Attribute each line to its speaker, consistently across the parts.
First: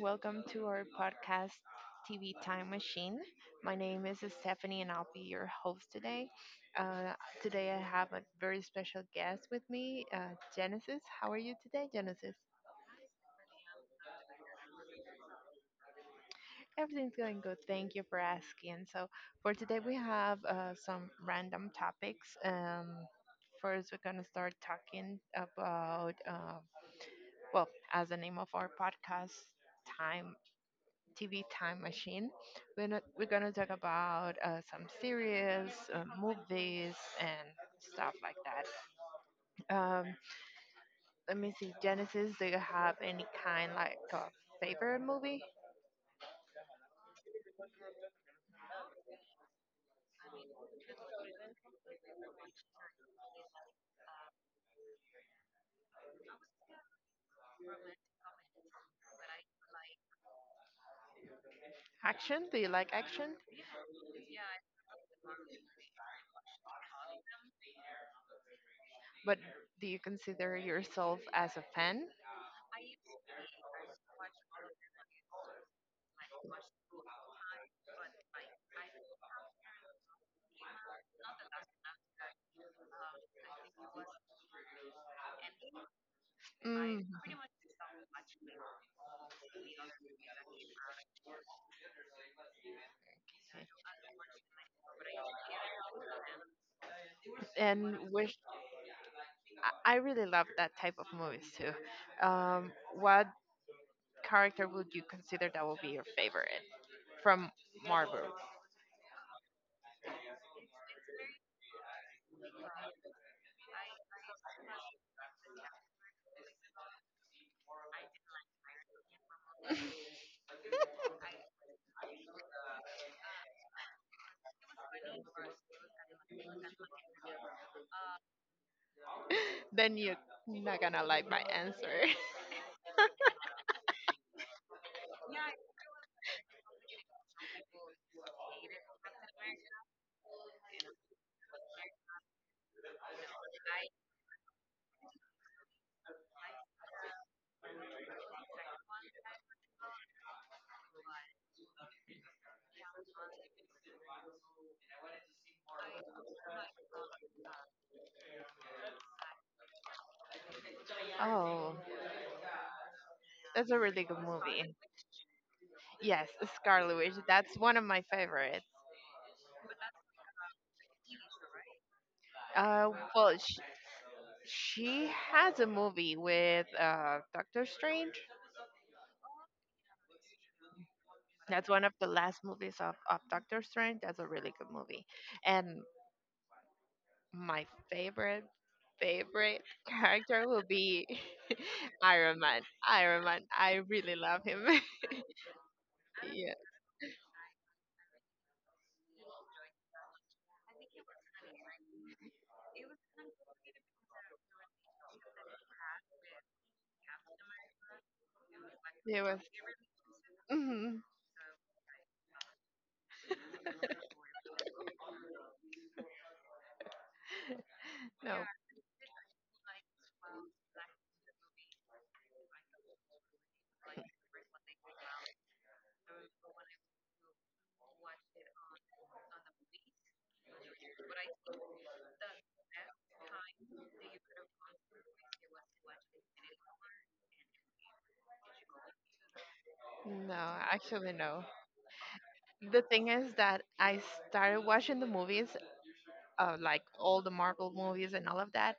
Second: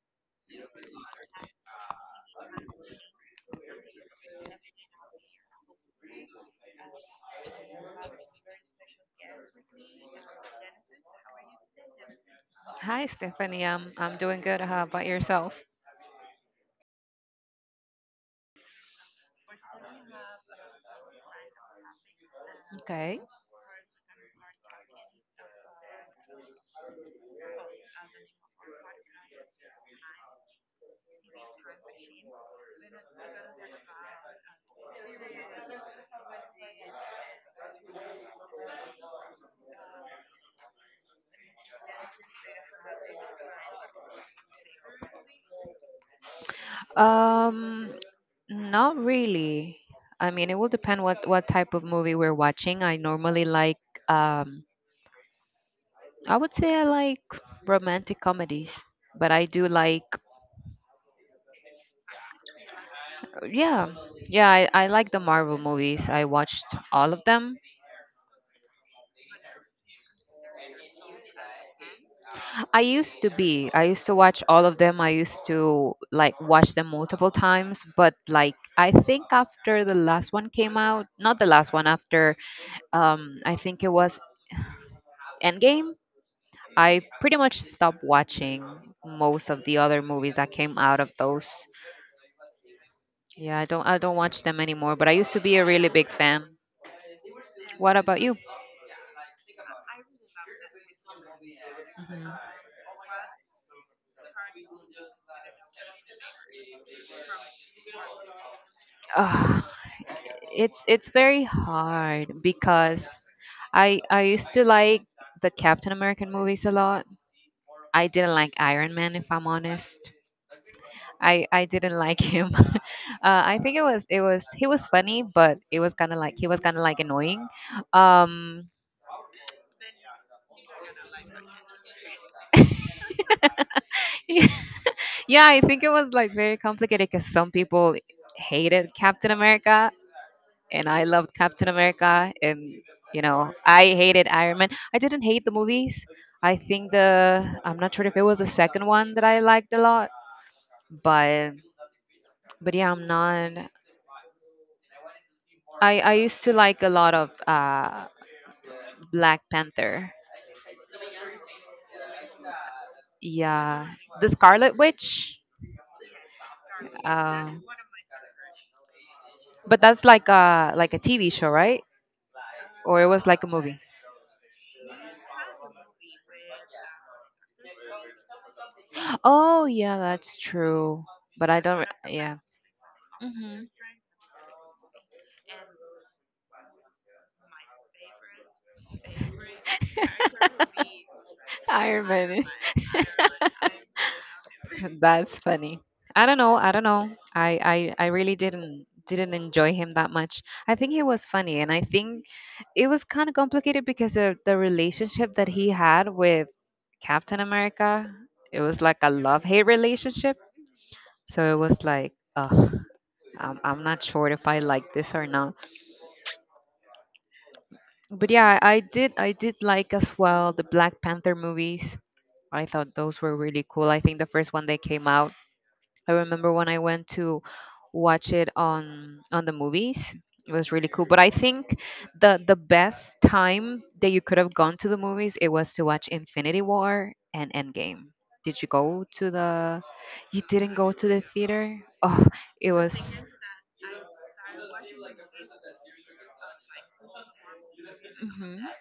Speaker 1: Welcome to our podcast, TV Time Machine. My name is Stephanie, and I'll be your host today. Uh, today, I have a very special guest with me, Genesis. How are you today, Genesis?
Speaker 2: Hi, Stephanie. I'm doing good. How about yourself?
Speaker 1: Everything's going good. Thank you for asking. So, for today, we have some random topics. Um,
Speaker 2: Okay.
Speaker 1: first, we're going to start talking about, well, as the name of our podcast, time TV time machine. We're not, we're gonna talk about some series, movies, and stuff like that. Um, let me see, Genesis. Do you have any kind like of favorite movie?
Speaker 2: Um, Not really. I mean, it will depend what type of movie we're watching. I normally like um I would say I like romantic comedies, but I do like
Speaker 1: Action? Do you like action?
Speaker 2: yeah. Yeah, I like the Marvel movies. I watched all of them.
Speaker 1: But do you consider yourself as a fan?
Speaker 2: I used to be. I used to watch all of them. I used to like watch them multiple times, but like I think after the last one came out, not the last one after I think it was Endgame.
Speaker 1: Mm.
Speaker 2: I pretty much stopped watching most of the other movies that came out of those. Yeah, I don't watch them anymore, but I used to be a really big fan. What
Speaker 1: And
Speaker 2: about you?
Speaker 1: which I really love that type of movies too.
Speaker 2: hmm
Speaker 1: What character would you consider that would be your favorite from Marvel?
Speaker 2: Ugh, it's very hard because I used to like the Captain American movies a lot. I didn't like Iron Man, if I'm honest. I didn't like him. I think it was, he was funny, but it was kind of like, he was kind of like annoying. Um,
Speaker 1: Then you're not gonna like my answer.
Speaker 2: yeah, I think it was like very complicated because some people hated Captain America, and I loved Captain America, and you know, I hated Iron Man. I didn't hate the movies. I think the, I'm not sure if it was the second one that I liked a lot, but but yeah, I'm not. I used to like a lot of Black Panther.
Speaker 1: Oh, that's a
Speaker 2: Yeah,
Speaker 1: really good
Speaker 2: the
Speaker 1: movie.
Speaker 2: Scarlet Witch.
Speaker 1: Yes, Scarlet Witch. That's
Speaker 2: Um,
Speaker 1: one of my favorites.
Speaker 2: but that's like a TV show, right?
Speaker 1: Uh,
Speaker 2: Or it was
Speaker 1: well,
Speaker 2: like a
Speaker 1: she,
Speaker 2: movie.
Speaker 1: she has a movie with Doctor Strange.
Speaker 2: Oh yeah, that's true. But I
Speaker 1: That's
Speaker 2: don't.
Speaker 1: one
Speaker 2: Re-
Speaker 1: of the
Speaker 2: Yeah.
Speaker 1: last movies of
Speaker 2: hmm
Speaker 1: Doctor Strange. That's a really good movie. And my favorite, favorite character will be
Speaker 2: Iron
Speaker 1: Iron
Speaker 2: Man.
Speaker 1: Man. Iron Man. I really love him.
Speaker 2: That's funny. I don't know.
Speaker 1: yeah,
Speaker 2: I don't know. I really didn't enjoy him that much. I think he was funny, and I think it was kind of complicated because of the relationship that he had with Captain America. It was like a
Speaker 1: he was.
Speaker 2: love hate relationship. So it was like, ugh, I'm not sure if I like this or not. But
Speaker 1: no,
Speaker 2: yeah, I did like as well the Black Panther movies. I thought those were really cool. I think the first one they came out, I remember when I went to watch it on the movies. It was really cool. But I think the best time that you could have gone to the movies, it was to watch Infinity War and Endgame. Did you go to the, you
Speaker 1: no,
Speaker 2: didn't go to
Speaker 1: actually,
Speaker 2: the
Speaker 1: no.
Speaker 2: theater? Oh, it
Speaker 1: The
Speaker 2: was,
Speaker 1: thing is that I started watching the movies, like all the Marvel movies and all of
Speaker 2: mhm.
Speaker 1: that,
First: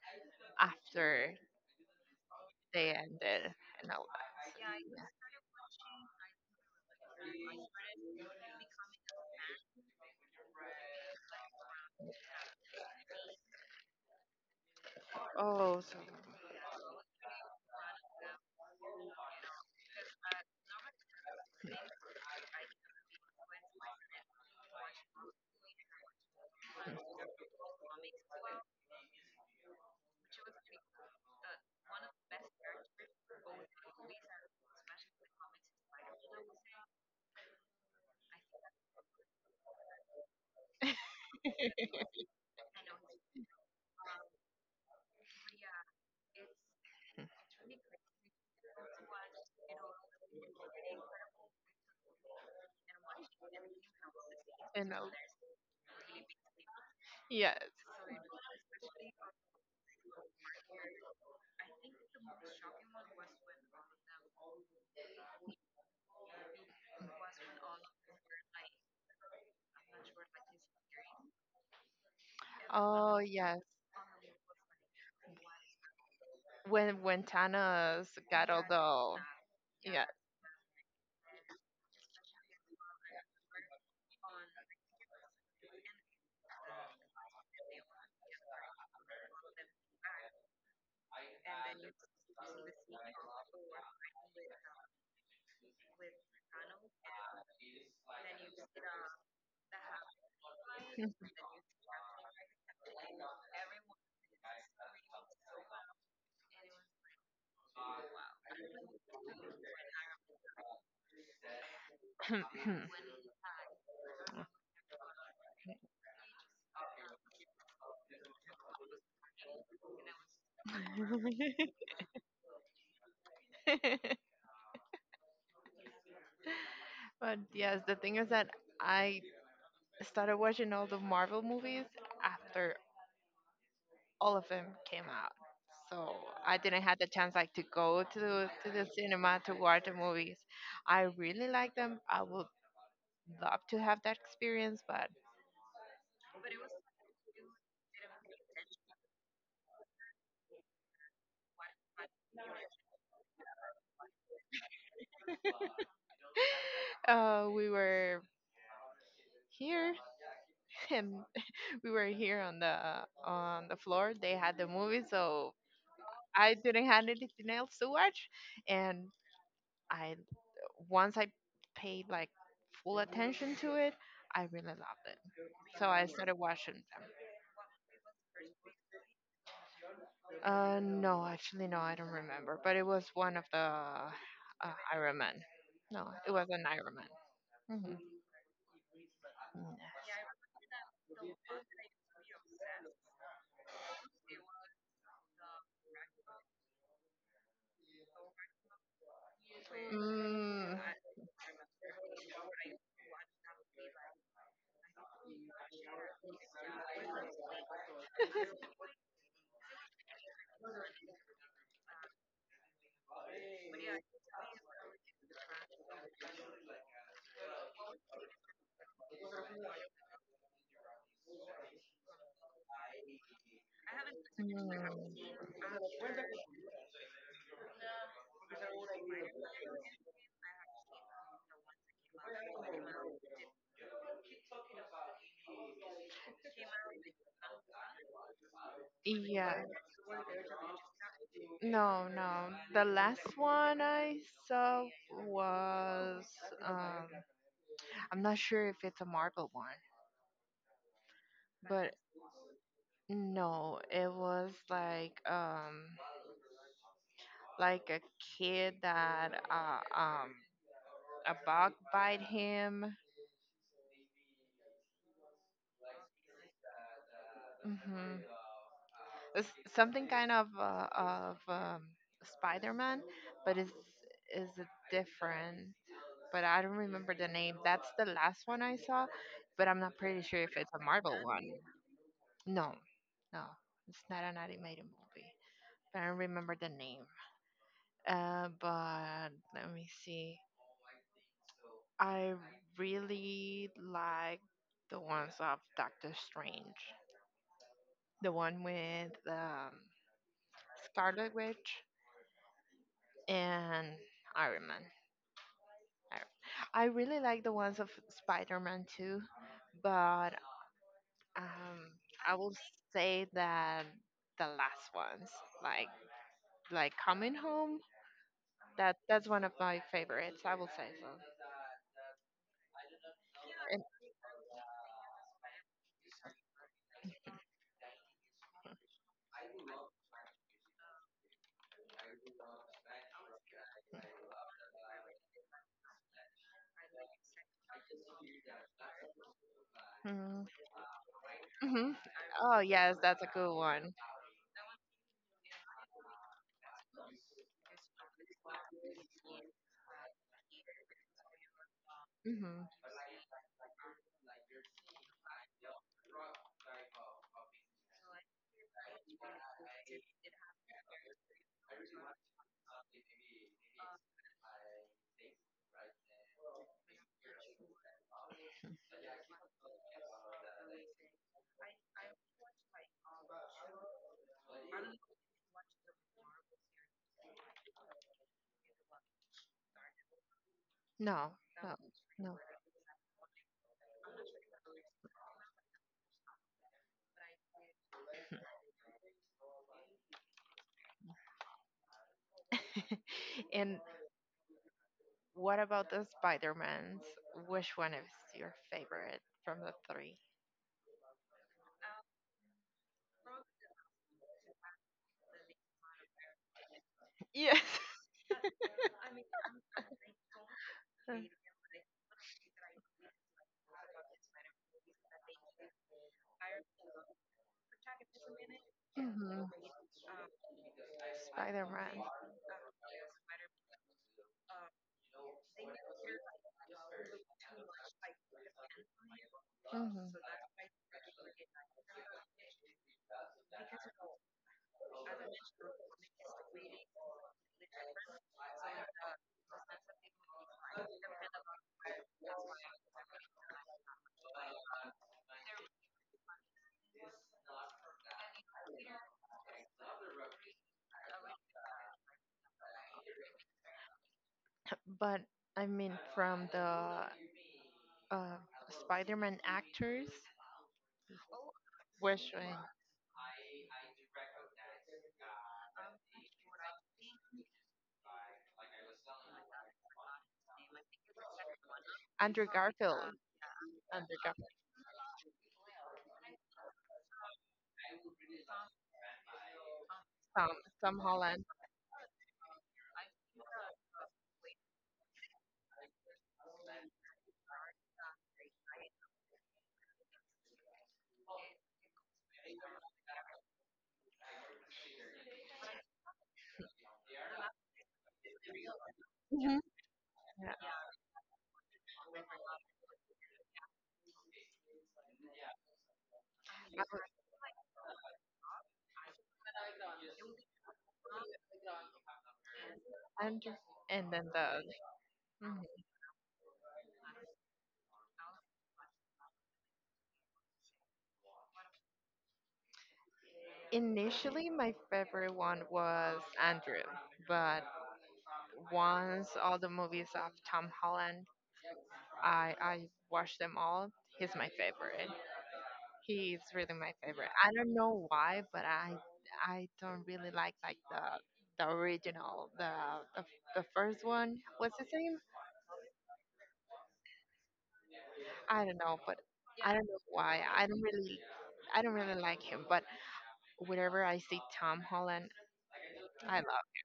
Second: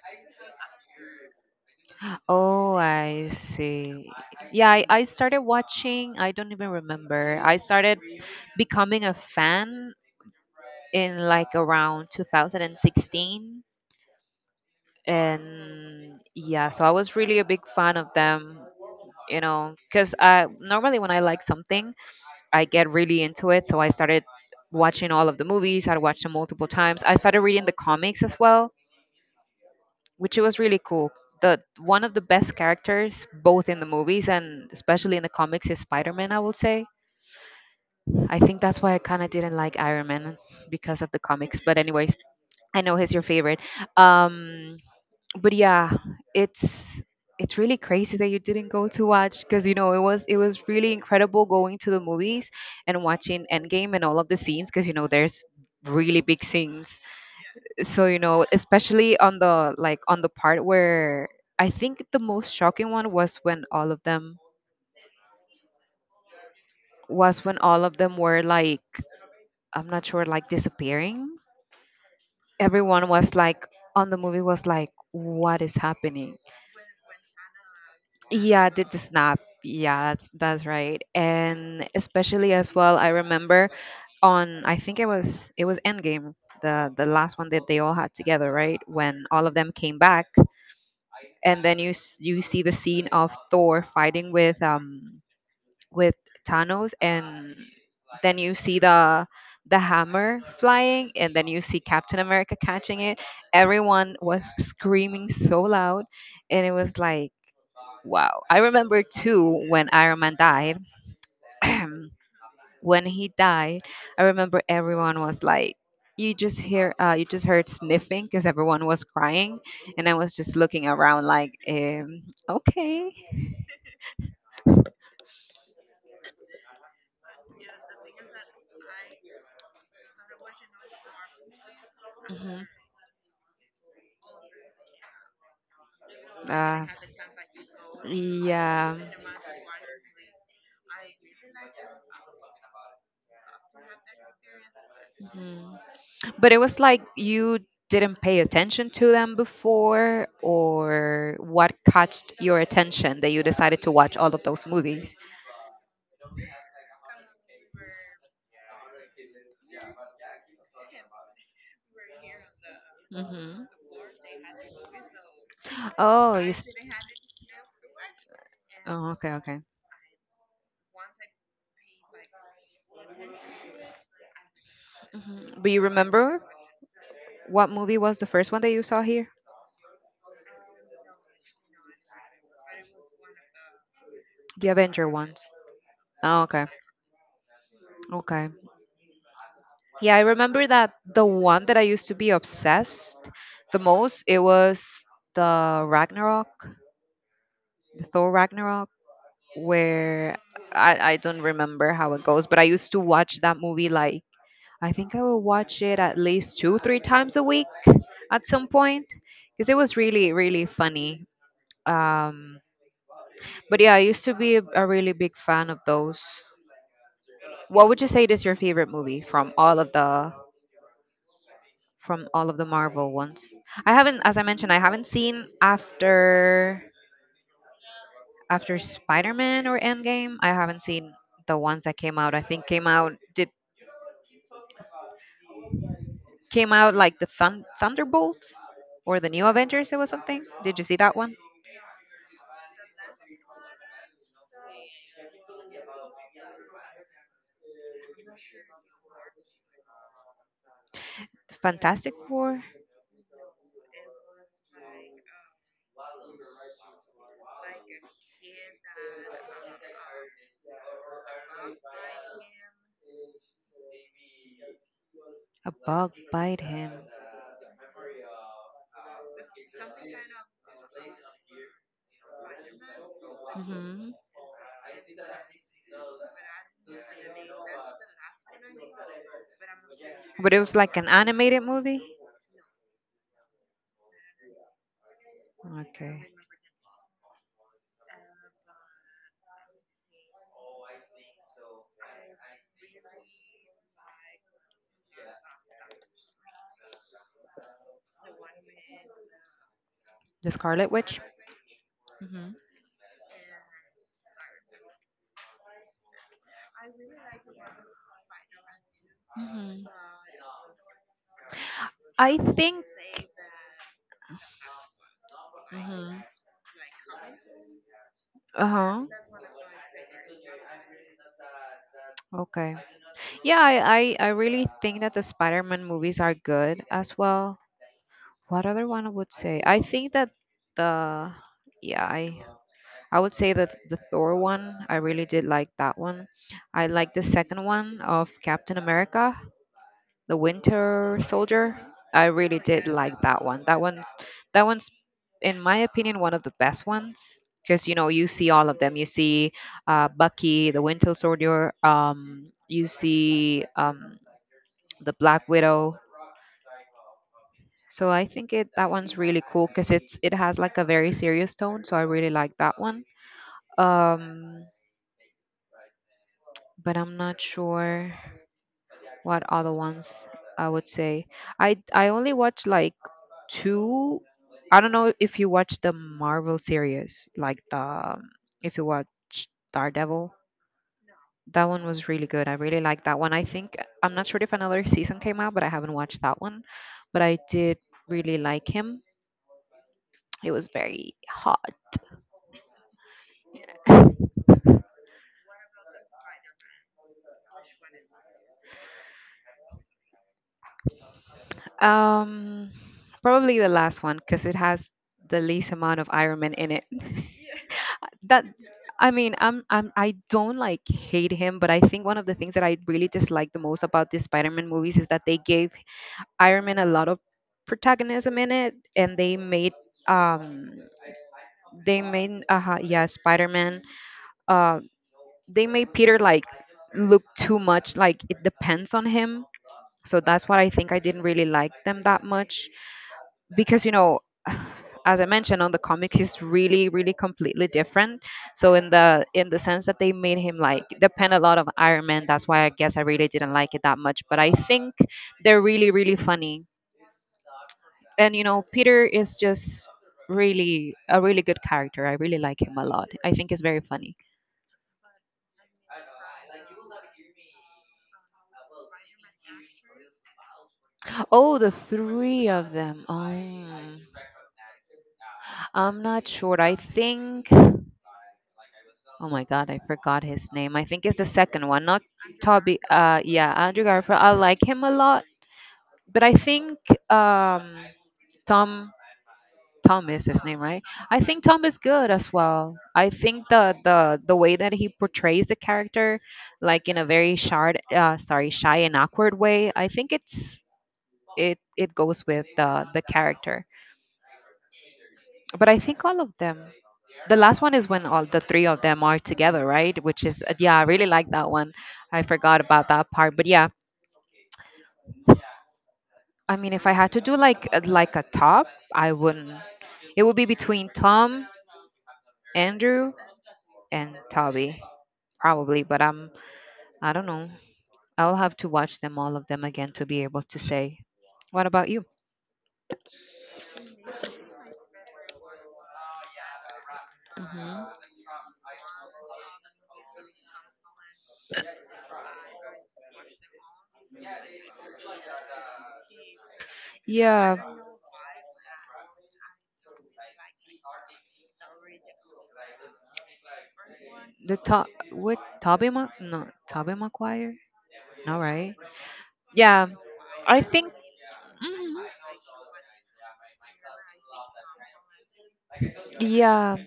Speaker 1: after
Speaker 2: Oh,
Speaker 1: they
Speaker 2: I
Speaker 1: ended and all
Speaker 2: see.
Speaker 1: that. So,
Speaker 2: Yeah, I
Speaker 1: yeah.
Speaker 2: started watching, I don't even remember. I started becoming a fan in like around 2016,
Speaker 1: Oh, so
Speaker 2: and yeah, so I was really a big fan of them, you know, because I normally when I like something, I get really into it. So I started watching all of the movies, I watched them multiple times, I started reading the comics as well, which it was really cool. The, one of the best characters both in the movies and especially in the comics is Spider-Man, I will say. I think that's why I kind of didn't like Iron Man because of the comics, but anyways, I know he's your favorite. um but yeah, it's it's really crazy that you didn't go to watch, because you know, it was really incredible going to the movies and watching Endgame and all of the scenes, because
Speaker 1: you
Speaker 2: you know,
Speaker 1: know,
Speaker 2: there's really big scenes.
Speaker 1: yes.
Speaker 2: So you know, especially on the, like on the part where, I think the most shocking one was when all of them, were like, I'm not sure, like disappearing. Everyone
Speaker 1: Oh,
Speaker 2: was
Speaker 1: yes.
Speaker 2: like on the movie was like, what is happening?
Speaker 1: When Thanos got
Speaker 2: Yeah, did the
Speaker 1: all
Speaker 2: snap.
Speaker 1: the, yeah.
Speaker 2: Yeah, that's right. And especially as well, I remember on, I think it was Endgame, the last one that they all had together, right? When all of them came back, and then you s- you see the scene of Thor fighting with Thanos, and then you see the hammer flying, and then you see Captain America catching it. Everyone was screaming so loud, and it was like, wow. I remember too when Iron Man died. When he died, I remember everyone was like, you just hear, you just heard sniffing because everyone was crying, and I was just looking around like, okay.
Speaker 1: But yes, the thing is that I started watching all the Marvel movies
Speaker 2: hmm
Speaker 1: after all of them came out. So I didn't
Speaker 2: Uh,
Speaker 1: have the chance like to go to the
Speaker 2: yeah.
Speaker 1: cinema to watch the movies. I really like them. I would love to have that experience, but
Speaker 2: Mhm. But it was like you didn't pay attention to them before, or what caught your attention that you decided to watch all of those movies?
Speaker 1: we were here and we were here on
Speaker 2: Hmm
Speaker 1: the floor. They had the movie, so
Speaker 2: Oh, you.
Speaker 1: I
Speaker 2: S-
Speaker 1: didn't have anything else to watch. And
Speaker 2: Oh, okay, okay.
Speaker 1: I once I paid like full attention to it, I really loved it.
Speaker 2: hmm But you
Speaker 1: So I started
Speaker 2: remember
Speaker 1: watching them.
Speaker 2: what movie was the first one that you saw here?
Speaker 1: No, actually, no, I don't remember. But it was one of the,
Speaker 2: The Avenger
Speaker 1: Iron
Speaker 2: ones.
Speaker 1: Man. No, it
Speaker 2: Oh,
Speaker 1: was an
Speaker 2: okay.
Speaker 1: Iron Man. Hmm.
Speaker 2: Okay. Yeah, I remember that the one that I used to be obsessed the most, it was the Ragnarok, the Thor Ragnarok, where
Speaker 1: Mm,
Speaker 2: I don't remember how it goes, but I used to watch that movie like, I think I would watch it at least two, three times a week at some point, because it was really, really funny. Um, but yeah, I used to be a really big fan of those. What would you say is your favorite movie from all of the, from all of the Marvel ones? I haven't, as I mentioned, I haven't
Speaker 1: mm,
Speaker 2: seen after after Spider-Man or Endgame. I haven't seen the ones that came out. I think came out, did came out like the Thun- Thunderbolts or the New
Speaker 1: yeah.
Speaker 2: Avengers. It was something. Did you see that one?
Speaker 1: No, no. The last one I saw was, um I'm not sure if it's a Marvel one,
Speaker 2: The
Speaker 1: but
Speaker 2: Fantastic Four.
Speaker 1: no, it was like a kid that a bug bite him.
Speaker 2: A bug bite him.
Speaker 1: Mhm. It's something kind of Spider-Man, but it's is a different. But I don't remember the name. That's the last one I saw, but I'm not pretty sure
Speaker 2: But
Speaker 1: if
Speaker 2: it was
Speaker 1: it's a
Speaker 2: like an
Speaker 1: Marvel one.
Speaker 2: animated movie?
Speaker 1: No, no, it's not an animated movie. I don't
Speaker 2: Okay.
Speaker 1: remember the name. But let me see. I really like the ones of Doctor Strange, the one with,
Speaker 2: The Scarlet Witch?
Speaker 1: Scarlet Witch
Speaker 2: Mm-hmm.
Speaker 1: and Iron Man. I I really like the ones of Spider-Man too, but, um, I
Speaker 2: I
Speaker 1: will
Speaker 2: think.
Speaker 1: say that the last ones, like
Speaker 2: Hmm
Speaker 1: like Coming Home,
Speaker 2: Uh
Speaker 1: that
Speaker 2: huh.
Speaker 1: that's one of my favorites. I will say so.
Speaker 2: Okay. Yeah,
Speaker 1: And,
Speaker 2: I really think that the Spider Man movies are good as well. What other one I would say? I think that the. Yeah, I. I would say that the Thor one, I really did like that one. I like the second one of Captain America. The
Speaker 1: mm,
Speaker 2: Winter Soldier.
Speaker 1: hmm
Speaker 2: I
Speaker 1: oh
Speaker 2: really did
Speaker 1: yes,
Speaker 2: like
Speaker 1: that's a
Speaker 2: that
Speaker 1: good
Speaker 2: one. That
Speaker 1: one.
Speaker 2: one, that one's, in my opinion, one of the best ones because you know, you see all of them. You see Bucky, the Winter Soldier.
Speaker 1: hmm
Speaker 2: You see the Black Widow. So I think it, that one's really cool because it's, it has like a very serious tone. So I really like that one. Um, but I'm not sure. What other ones I would say? I only watch like two. I don't know if you watch the Marvel series, like the if you watch Daredevil.
Speaker 1: No,
Speaker 2: That
Speaker 1: no,
Speaker 2: one was really
Speaker 1: no.
Speaker 2: good. I really like that one. I think I'm not sure if another season came out, but I haven't watched that one. But I did really like him. It was very hot.
Speaker 1: And what about the Spider-Mans? Which one is your favorite from the three?
Speaker 2: Um, probably the last one because it has the least amount of Iron Man in it.
Speaker 1: Yes.
Speaker 2: That, I mean, I don't like hate him, but I think one of the things that I really dislike the most about the Spider-Man movies is that they gave Iron Man a lot of protagonism in it, and
Speaker 1: Mm-hmm.
Speaker 2: um they
Speaker 1: Spider-Man.
Speaker 2: made yeah Spider-Man, uh they made Peter like look too much like it depends on him.
Speaker 1: Mhm.
Speaker 2: So that's what I think I didn't really like them that much, because you know, as I mentioned, on the comics, he's really, really completely different. So in the sense that they made him like depend a lot of Iron Man, that's why I guess I really didn't like it that much. But I think they're really, really funny, and you know, Peter is just really a really good character. I really like him a lot, I think he's very funny.
Speaker 1: But I mean, from the, uh, Spider-Man actors,
Speaker 2: Oh, the
Speaker 1: which,
Speaker 2: three of them. Oh, I'm not sure. I think, oh my God, I forgot his name. I think it's the second one, not
Speaker 1: Andrew
Speaker 2: Toby.
Speaker 1: Garfield.
Speaker 2: Yeah, Andrew
Speaker 1: Andrew
Speaker 2: Garfield. I
Speaker 1: Garfield.
Speaker 2: like him a lot, but I think, um, Tom, Tom is his
Speaker 1: Tom,
Speaker 2: name, right?
Speaker 1: Tom
Speaker 2: I think
Speaker 1: Holland.
Speaker 2: Tom is good as well. I think the the way that he portrays the character, like in a very shy, sorry, shy and awkward way. I think it's, it goes with the character. But I think all of them, the last one is when all the three of them are
Speaker 1: hmm
Speaker 2: together, right? Which is
Speaker 1: yeah,
Speaker 2: yeah, I really like that one. I forgot about that part, but yeah, I mean, if I had to do like a top, I wouldn't. It would be between Tom, Andrew,
Speaker 1: Andrew, and
Speaker 2: and
Speaker 1: then the.
Speaker 2: Toby
Speaker 1: Mhm.
Speaker 2: probably, but I am, I don't know. I'll have to watch them all of them again to be able to say. What about you?
Speaker 1: Initially, my favorite one was Andrew, but
Speaker 2: Hmm
Speaker 1: once all the movies of Tom Holland, I watched them all. He's my favorite. He's really my favorite. I
Speaker 2: Yeah,
Speaker 1: don't know why, but I don't really like the original, the, the first one.
Speaker 2: the
Speaker 1: What's his
Speaker 2: top.
Speaker 1: name?
Speaker 2: What, Toby? Ma- no, Toby Maguire. No,
Speaker 1: I
Speaker 2: right?
Speaker 1: don't know, but I don't
Speaker 2: Yeah,
Speaker 1: know why.
Speaker 2: I
Speaker 1: I don't
Speaker 2: think.
Speaker 1: really I don't
Speaker 2: Mhm.
Speaker 1: really like him, but whenever I see Tom Holland, I love.
Speaker 2: Yeah,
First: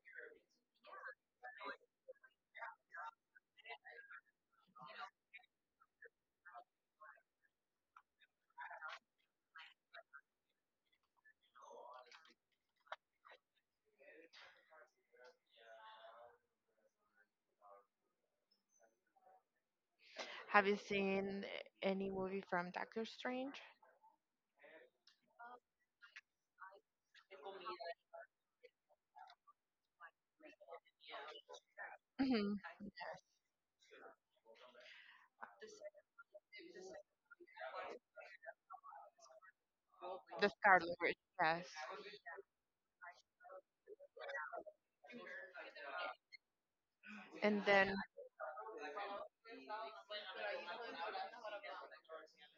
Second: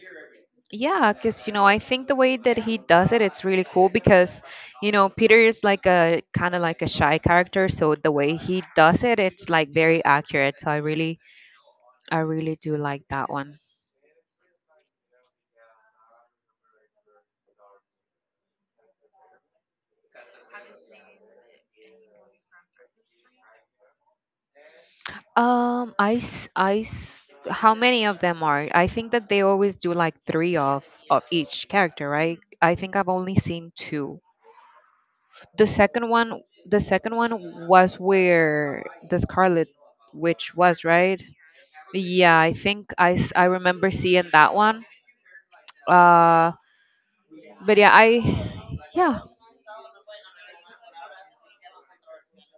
Speaker 2: yeah, because you know, I think the way that he does it, it's really cool because Peter is like a kind of like a shy character, so the way he does it, it's like very accurate. So I really do like that one.
Speaker 1: Have you seen any movie from Doctor Strange?
Speaker 2: Um, I, s- I, s- how many of them are? I think that they always do like three of each character, right?
Speaker 1: Mhm.
Speaker 2: I think I've only seen two. The second one, the second one was where the Scarlet
Speaker 1: The
Speaker 2: Witch was,
Speaker 1: Scarlet Witch,
Speaker 2: right?
Speaker 1: yes.
Speaker 2: Yeah, I think I remember seeing that one. Uh,
Speaker 1: And
Speaker 2: but yeah,
Speaker 1: then,
Speaker 2: I yeah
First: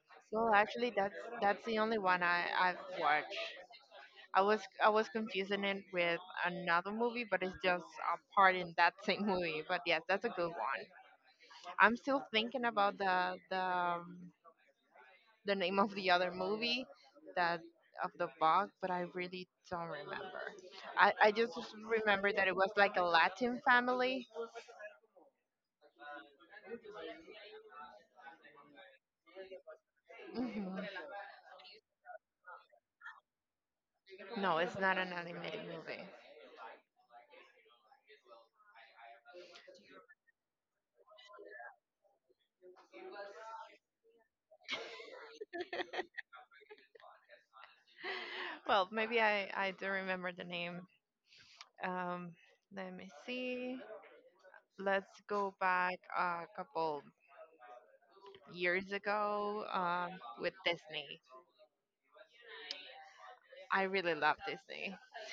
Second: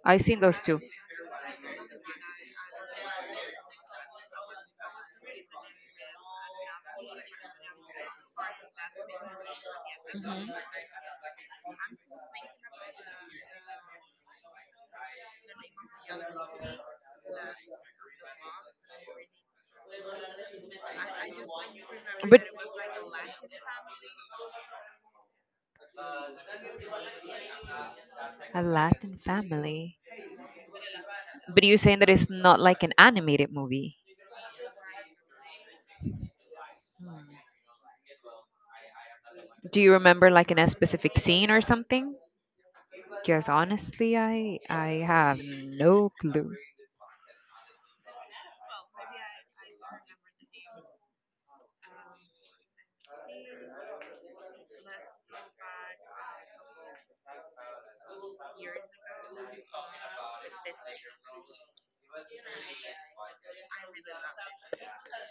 Speaker 2: I seen
Speaker 1: well,
Speaker 2: those two.
Speaker 1: actually, that's the only one I've watched. I was confusing it with another movie, but it's just a part in that same movie. But yes, that's a
Speaker 2: Mhm.
Speaker 1: good one. I'm still thinking about the name of the other movie, that of the bug, but I really don't remember. I just remember
Speaker 2: But
Speaker 1: that it was like a Latin family.
Speaker 2: a Latin family.
Speaker 1: hmm
Speaker 2: But you're saying that it's not like an animated movie.
Speaker 1: No, it's not an animated movie.
Speaker 2: Hmm. Do you remember like in a specific scene or something? Because honestly, I have no clue.
Speaker 1: Well, maybe I do remember the name. Um, let me see. Let's go back a couple years ago, with Disney. I really love Disney.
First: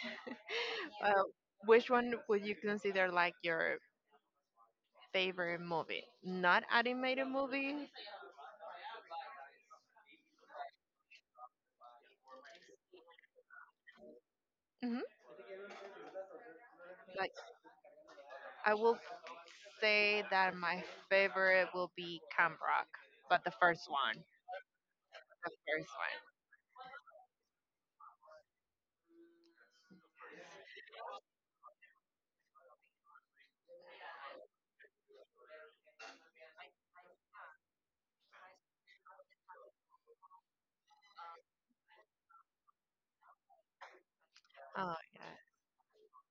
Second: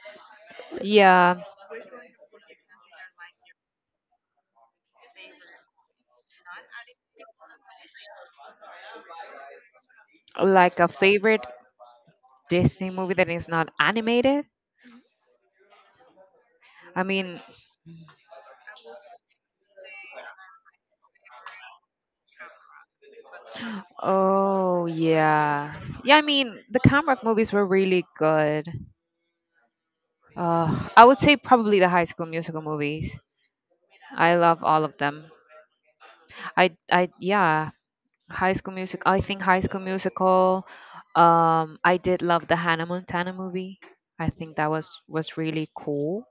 Speaker 1: Uh,
Speaker 2: Yeah,
Speaker 1: which one would you consider like your favorite movie? Not animated movie.
Speaker 2: like a favorite Disney movie that is not animated.
Speaker 1: hmm
Speaker 2: I
Speaker 1: Like,
Speaker 2: mean,
Speaker 1: I will say that my favorite will be Camp Rock, but the first one,
Speaker 2: oh
Speaker 1: the
Speaker 2: yeah, yeah. I
Speaker 1: first
Speaker 2: mean, the Camrock movies were really good. I would say probably the High School Musical movies. I love all of them. I yeah. High School Music. I think High School Musical. I did love the Hannah Montana movie. I think that was
Speaker 1: one.
Speaker 2: was really cool.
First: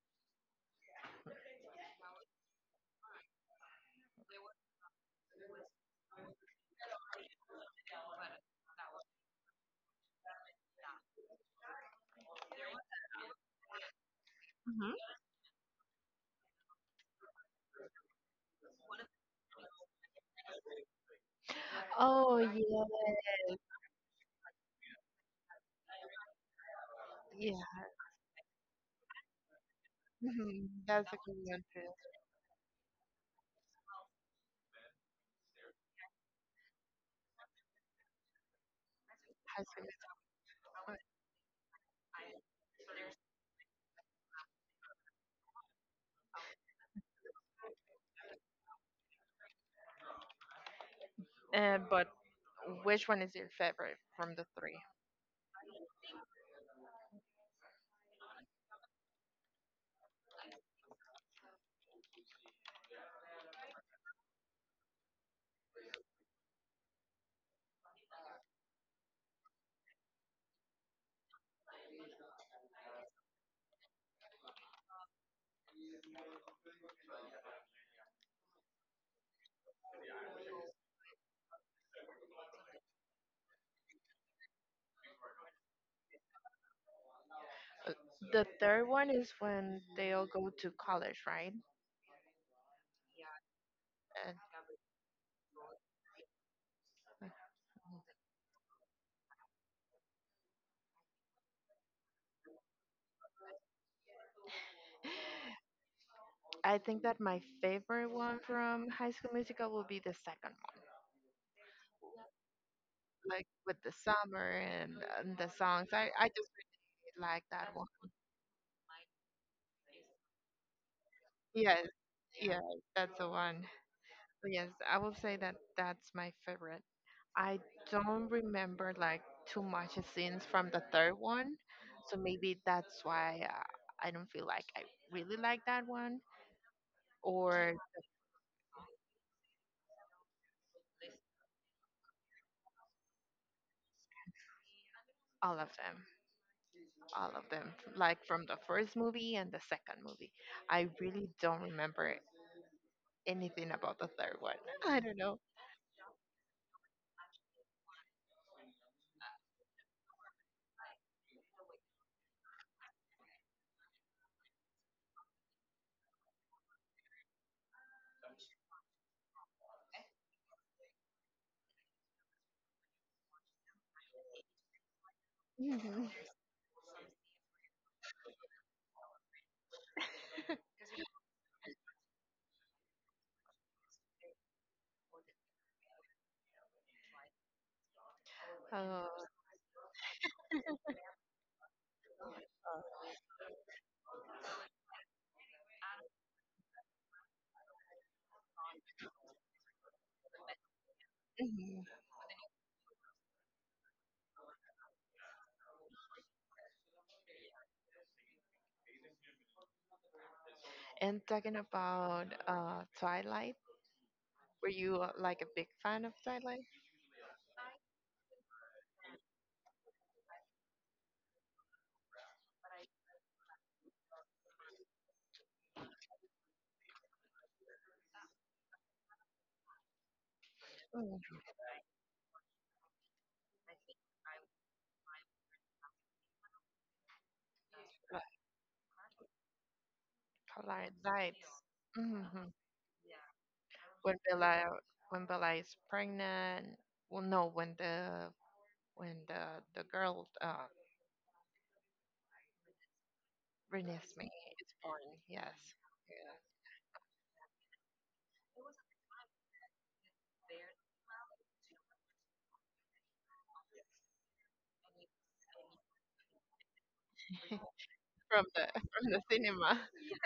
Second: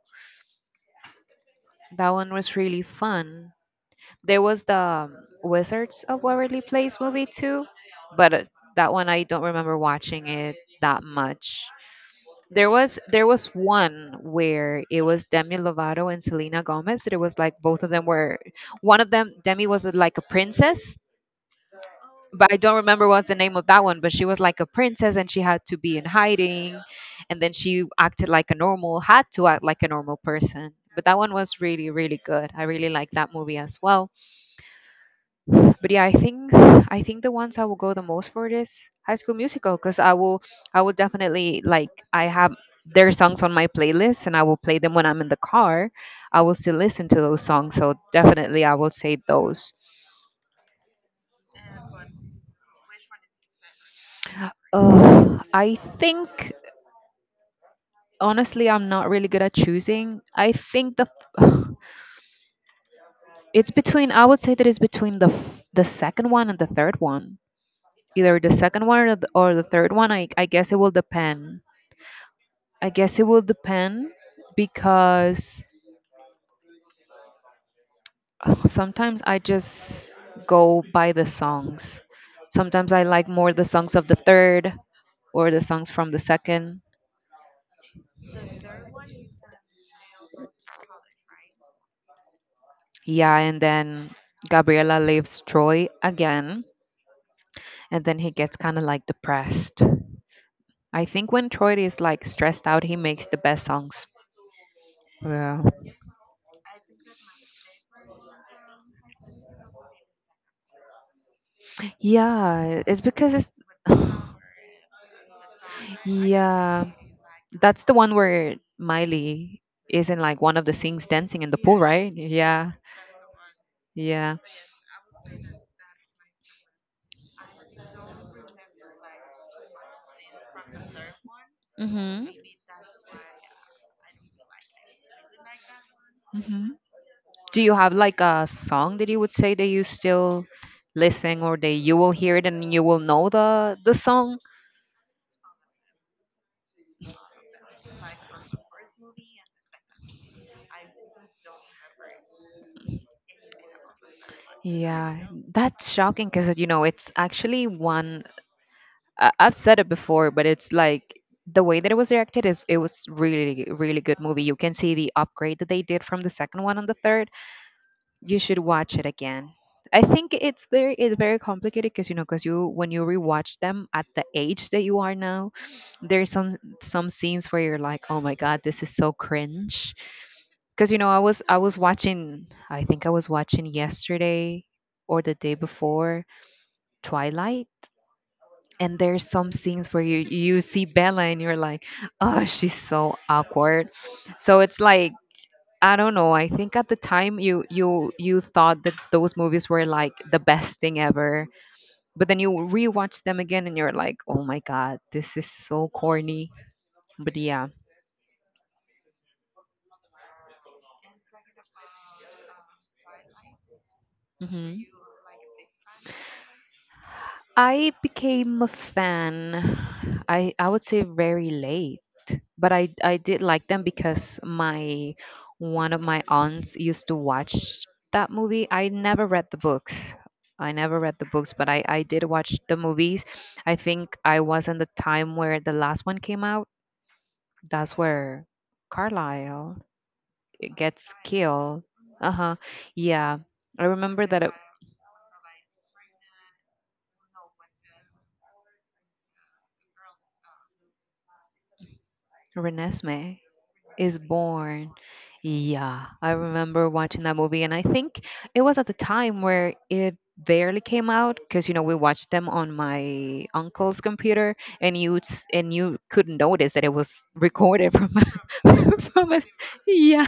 Speaker 2: That one was really fun. There was the um, Wizards of Waverly Place movie too, but that one I don't remember watching it that much. There was one where it was Demi Lovato and Selena Gomez. It was like both of them were one of them Demi was like a princess
Speaker 1: Oh yeah.
Speaker 2: but I don't
Speaker 1: Oh
Speaker 2: remember what's the name of that one. But she was like a princess, and she had to be in hiding, and
Speaker 1: yeah.
Speaker 2: then
Speaker 1: Yeah.
Speaker 2: she acted like a normal, had to act like a normal
Speaker 1: Mhm.
Speaker 2: person. But
Speaker 1: That's a
Speaker 2: that one
Speaker 1: good
Speaker 2: was
Speaker 1: one too.
Speaker 2: really, really good. I really like that movie as well. But yeah, I think the ones I will go the most for is High School
Speaker 1: High
Speaker 2: Musical,
Speaker 1: School
Speaker 2: because I will
Speaker 1: Musical.
Speaker 2: definitely like I have their songs on my playlist, and I will play them when I'm in the car. I will still listen to those songs, so definitely I will say those.
Speaker 1: But which one is your favorite from the three?
Speaker 2: I think honestly, I'm not really good at choosing. I think the it's between, I would say that it's between the second one and the third one, either the second one or the third one. I guess it will depend I guess it will depend because sometimes I just go by the songs. Sometimes I like more the songs of the third or the songs from the second.
Speaker 1: Uh, The third one is when they'll go to college, right?
Speaker 2: Yeah, and then
Speaker 1: And
Speaker 2: Gabriela leaves Troy again, and then he gets kind of like depressed. I think when Troy is like stressed out, he makes the best songs. Yeah.
Speaker 1: I think that my favorite one from High School Musical will be the second one,
Speaker 2: Yeah, it's because
Speaker 1: like
Speaker 2: it's
Speaker 1: with the summer, and the songs. I just
Speaker 2: yeah,
Speaker 1: like that
Speaker 2: that's
Speaker 1: one.
Speaker 2: the one where Miley is in like one of the scenes dancing in the pool,
Speaker 1: Yes,
Speaker 2: right?
Speaker 1: yes,
Speaker 2: Yeah.
Speaker 1: that's the one.
Speaker 2: Yeah.
Speaker 1: But yes, I will say that that's my favorite. I don't remember like too much scenes from the third one, so
Speaker 2: Mhm.
Speaker 1: maybe that's why, I don't feel like I really like that one.
Speaker 2: Mhm. Do you
Speaker 1: Or
Speaker 2: have like a song that you would say that you still listen or that you will hear it and you will know the song?
Speaker 1: all of them all of them, like from the first movie and the second movie, I really don't remember anything about the third one. I don't
Speaker 2: Yeah,
Speaker 1: know.
Speaker 2: that's shocking because you know it's actually one I've said it before, but it's like the way that it was directed is it was really, really good movie. You can see the upgrade that they did from the second one on the third. You should watch it again. I think it's very complicated because you know because you when you rewatch them at the age that you are now,
Speaker 1: hmm
Speaker 2: there's some scenes where you're like, oh my god, this is so cringe. Because you know I was watching, I think I was watching yesterday or the day before Twilight, and
Speaker 1: uh,
Speaker 2: there's some scenes where you see Bella and you're like, oh, she's so awkward. So it's like I don't know. I think at the time you thought that those movies were like the best thing ever,
Speaker 1: mhm.
Speaker 2: but then you rewatch them again and you're like, oh my god, this is so corny. But yeah.
Speaker 1: And talking about Twilight, were
Speaker 2: Hmm.
Speaker 1: you, like a big fan of Twilight?
Speaker 2: I became a fan. I would say very late, but I did like them because my one of my aunts used to watch that movie. I never read the books. I never read the
Speaker 1: Mm,
Speaker 2: books, but I did watch the movies. I think I was in the time where the last one came out. That's where Carlisle
Speaker 1: like Twilight
Speaker 2: gets
Speaker 1: Light.
Speaker 2: killed.
Speaker 1: Hmm.
Speaker 2: Uh-huh. Yeah. I
Speaker 1: when
Speaker 2: remember that it,
Speaker 1: bella when bella is pregnant, well no, when the girl,
Speaker 2: Renesmee. Is
Speaker 1: Renesmee,
Speaker 2: born.
Speaker 1: yes,
Speaker 2: Yeah, I remember watching that movie, and I think it was at the time where it barely came out because you know we watched them on my uncle's computer, and you couldn't notice that it was recorded from
Speaker 1: from the
Speaker 2: a-
Speaker 1: from the
Speaker 2: from a
Speaker 1: cinema.
Speaker 2: yeah.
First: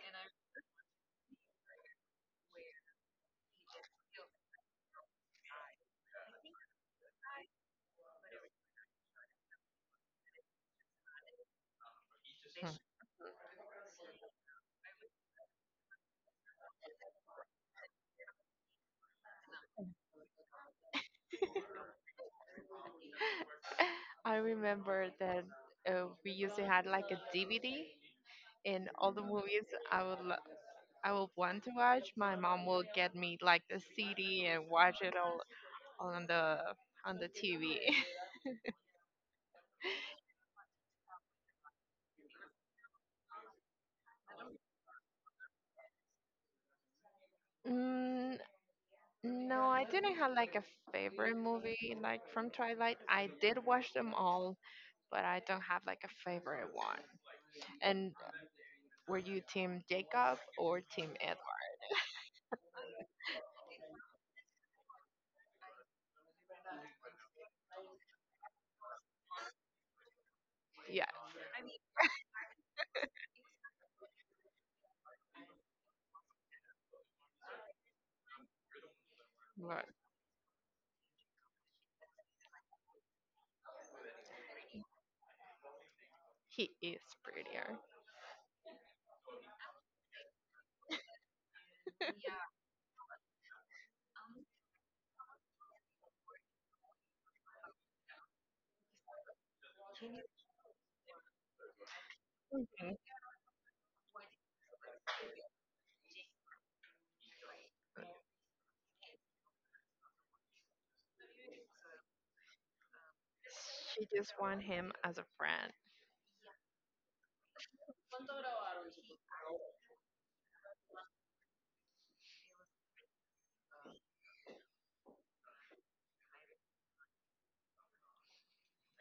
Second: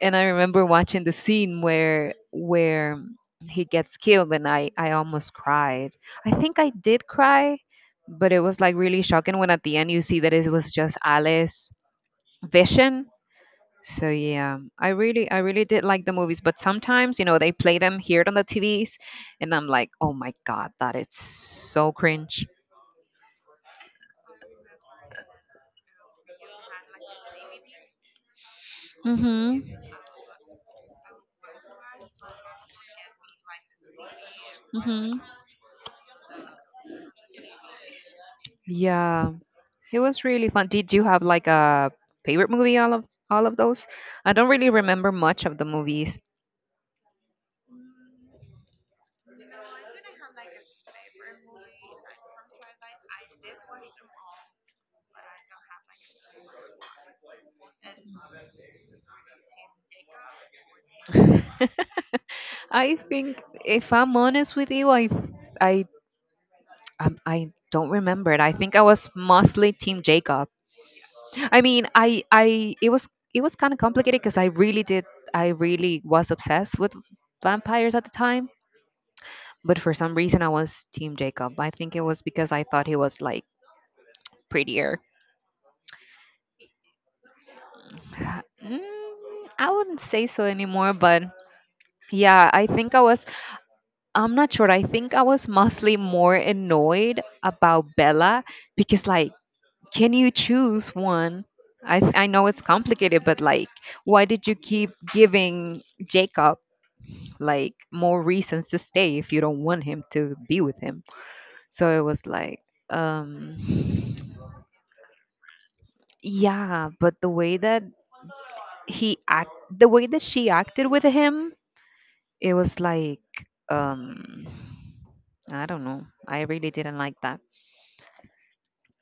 Speaker 2: And I remember watching the scene where he gets killed, and I almost cried. I think I did cry, but it was like really shocking when at the end you see that it was just Alice's vision. So yeah, I really did like the movies, but sometimes you know they play them here on the TVs, and I'm like, oh my god, that is so cringe.
Speaker 1: I remember that, we used to have like a DVD, and all the
Speaker 2: Mhm.
Speaker 1: movies I would want to watch. My mom will get me like the CD and watch it
Speaker 2: Mhm.
Speaker 1: all on the on the TV.
Speaker 2: Yeah, it was really fun. Did you have like a favorite movie? All of those? I don't really remember much of the movies.
Speaker 1: Mm, no, I didn't have like a favorite movie like from Twilight. I did watch them all, but I don't have like a favorite one. And were you Team Jacob or Team Edward?
Speaker 2: I think if I'm honest with you, I I don't remember it. I think I was mostly Team Jacob.
Speaker 1: Yeah,
Speaker 2: I mean, I it was kind of complicated because I really did, I really was obsessed with vampires at the time, but
Speaker 1: well,
Speaker 2: for some reason I was Team Jacob. I think it was because I thought he was like prettier.
Speaker 1: he is prettier.
Speaker 2: Mm, I wouldn't say so anymore, but yeah, I'm not sure. I think I was mostly more annoyed about Bella because like can you choose one? I know it's complicated, but like why did you keep giving Jacob like more reasons to stay if you don't want him to be with him. So it was like, um,
Speaker 1: She just want him as a friend.
Speaker 2: yeah, but the way that she acted with him, it was like, um, I don't know. I really didn't like that.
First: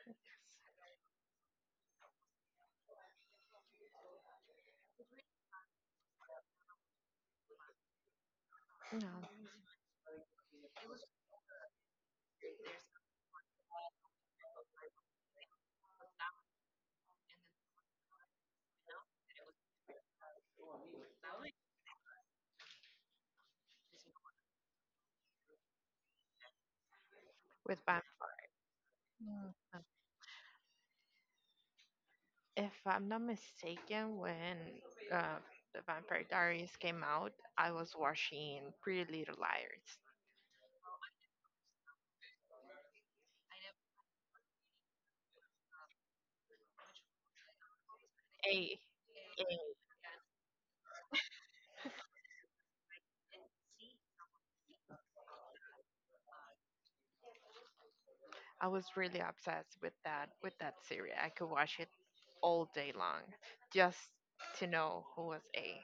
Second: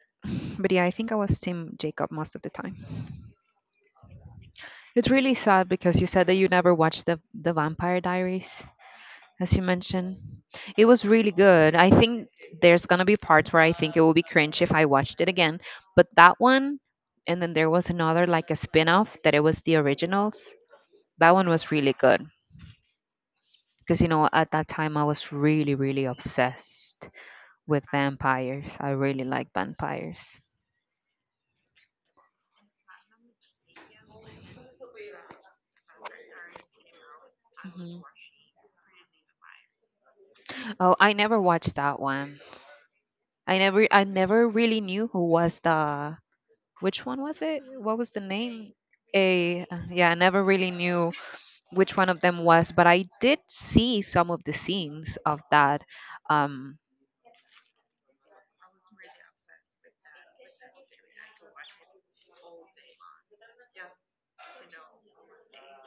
Speaker 2: But yeah, I think I was Team Jacob most of the time. It's really sad because you said that you never watched the Vampire Diaries.
Speaker 1: No.
Speaker 2: As you mentioned. It was really good. I think there's gonna be parts where I think it will be cringe if I watched it again. But that one, and then there was another like a spin-off that it was the originals. That one was really good because you know at that time I was really really obsessed
Speaker 1: With
Speaker 2: with
Speaker 1: vampire.
Speaker 2: vampires. I really like
Speaker 1: um,
Speaker 2: vampires.
Speaker 1: If I'm not mistaken, when, uh, the Vampire Diaries came out, I was
Speaker 2: Mhm.
Speaker 1: watching Pretty Little Liars.
Speaker 2: Oh, I never watched that one. I never really knew who was the which one was it? What was the
Speaker 1: A.
Speaker 2: name?
Speaker 1: A.
Speaker 2: A yeah, I never really knew which one of them was, but I did see some of the scenes of that. Um,
Speaker 1: I was really obsessed with that series. I could watch it all day long just to know who was A.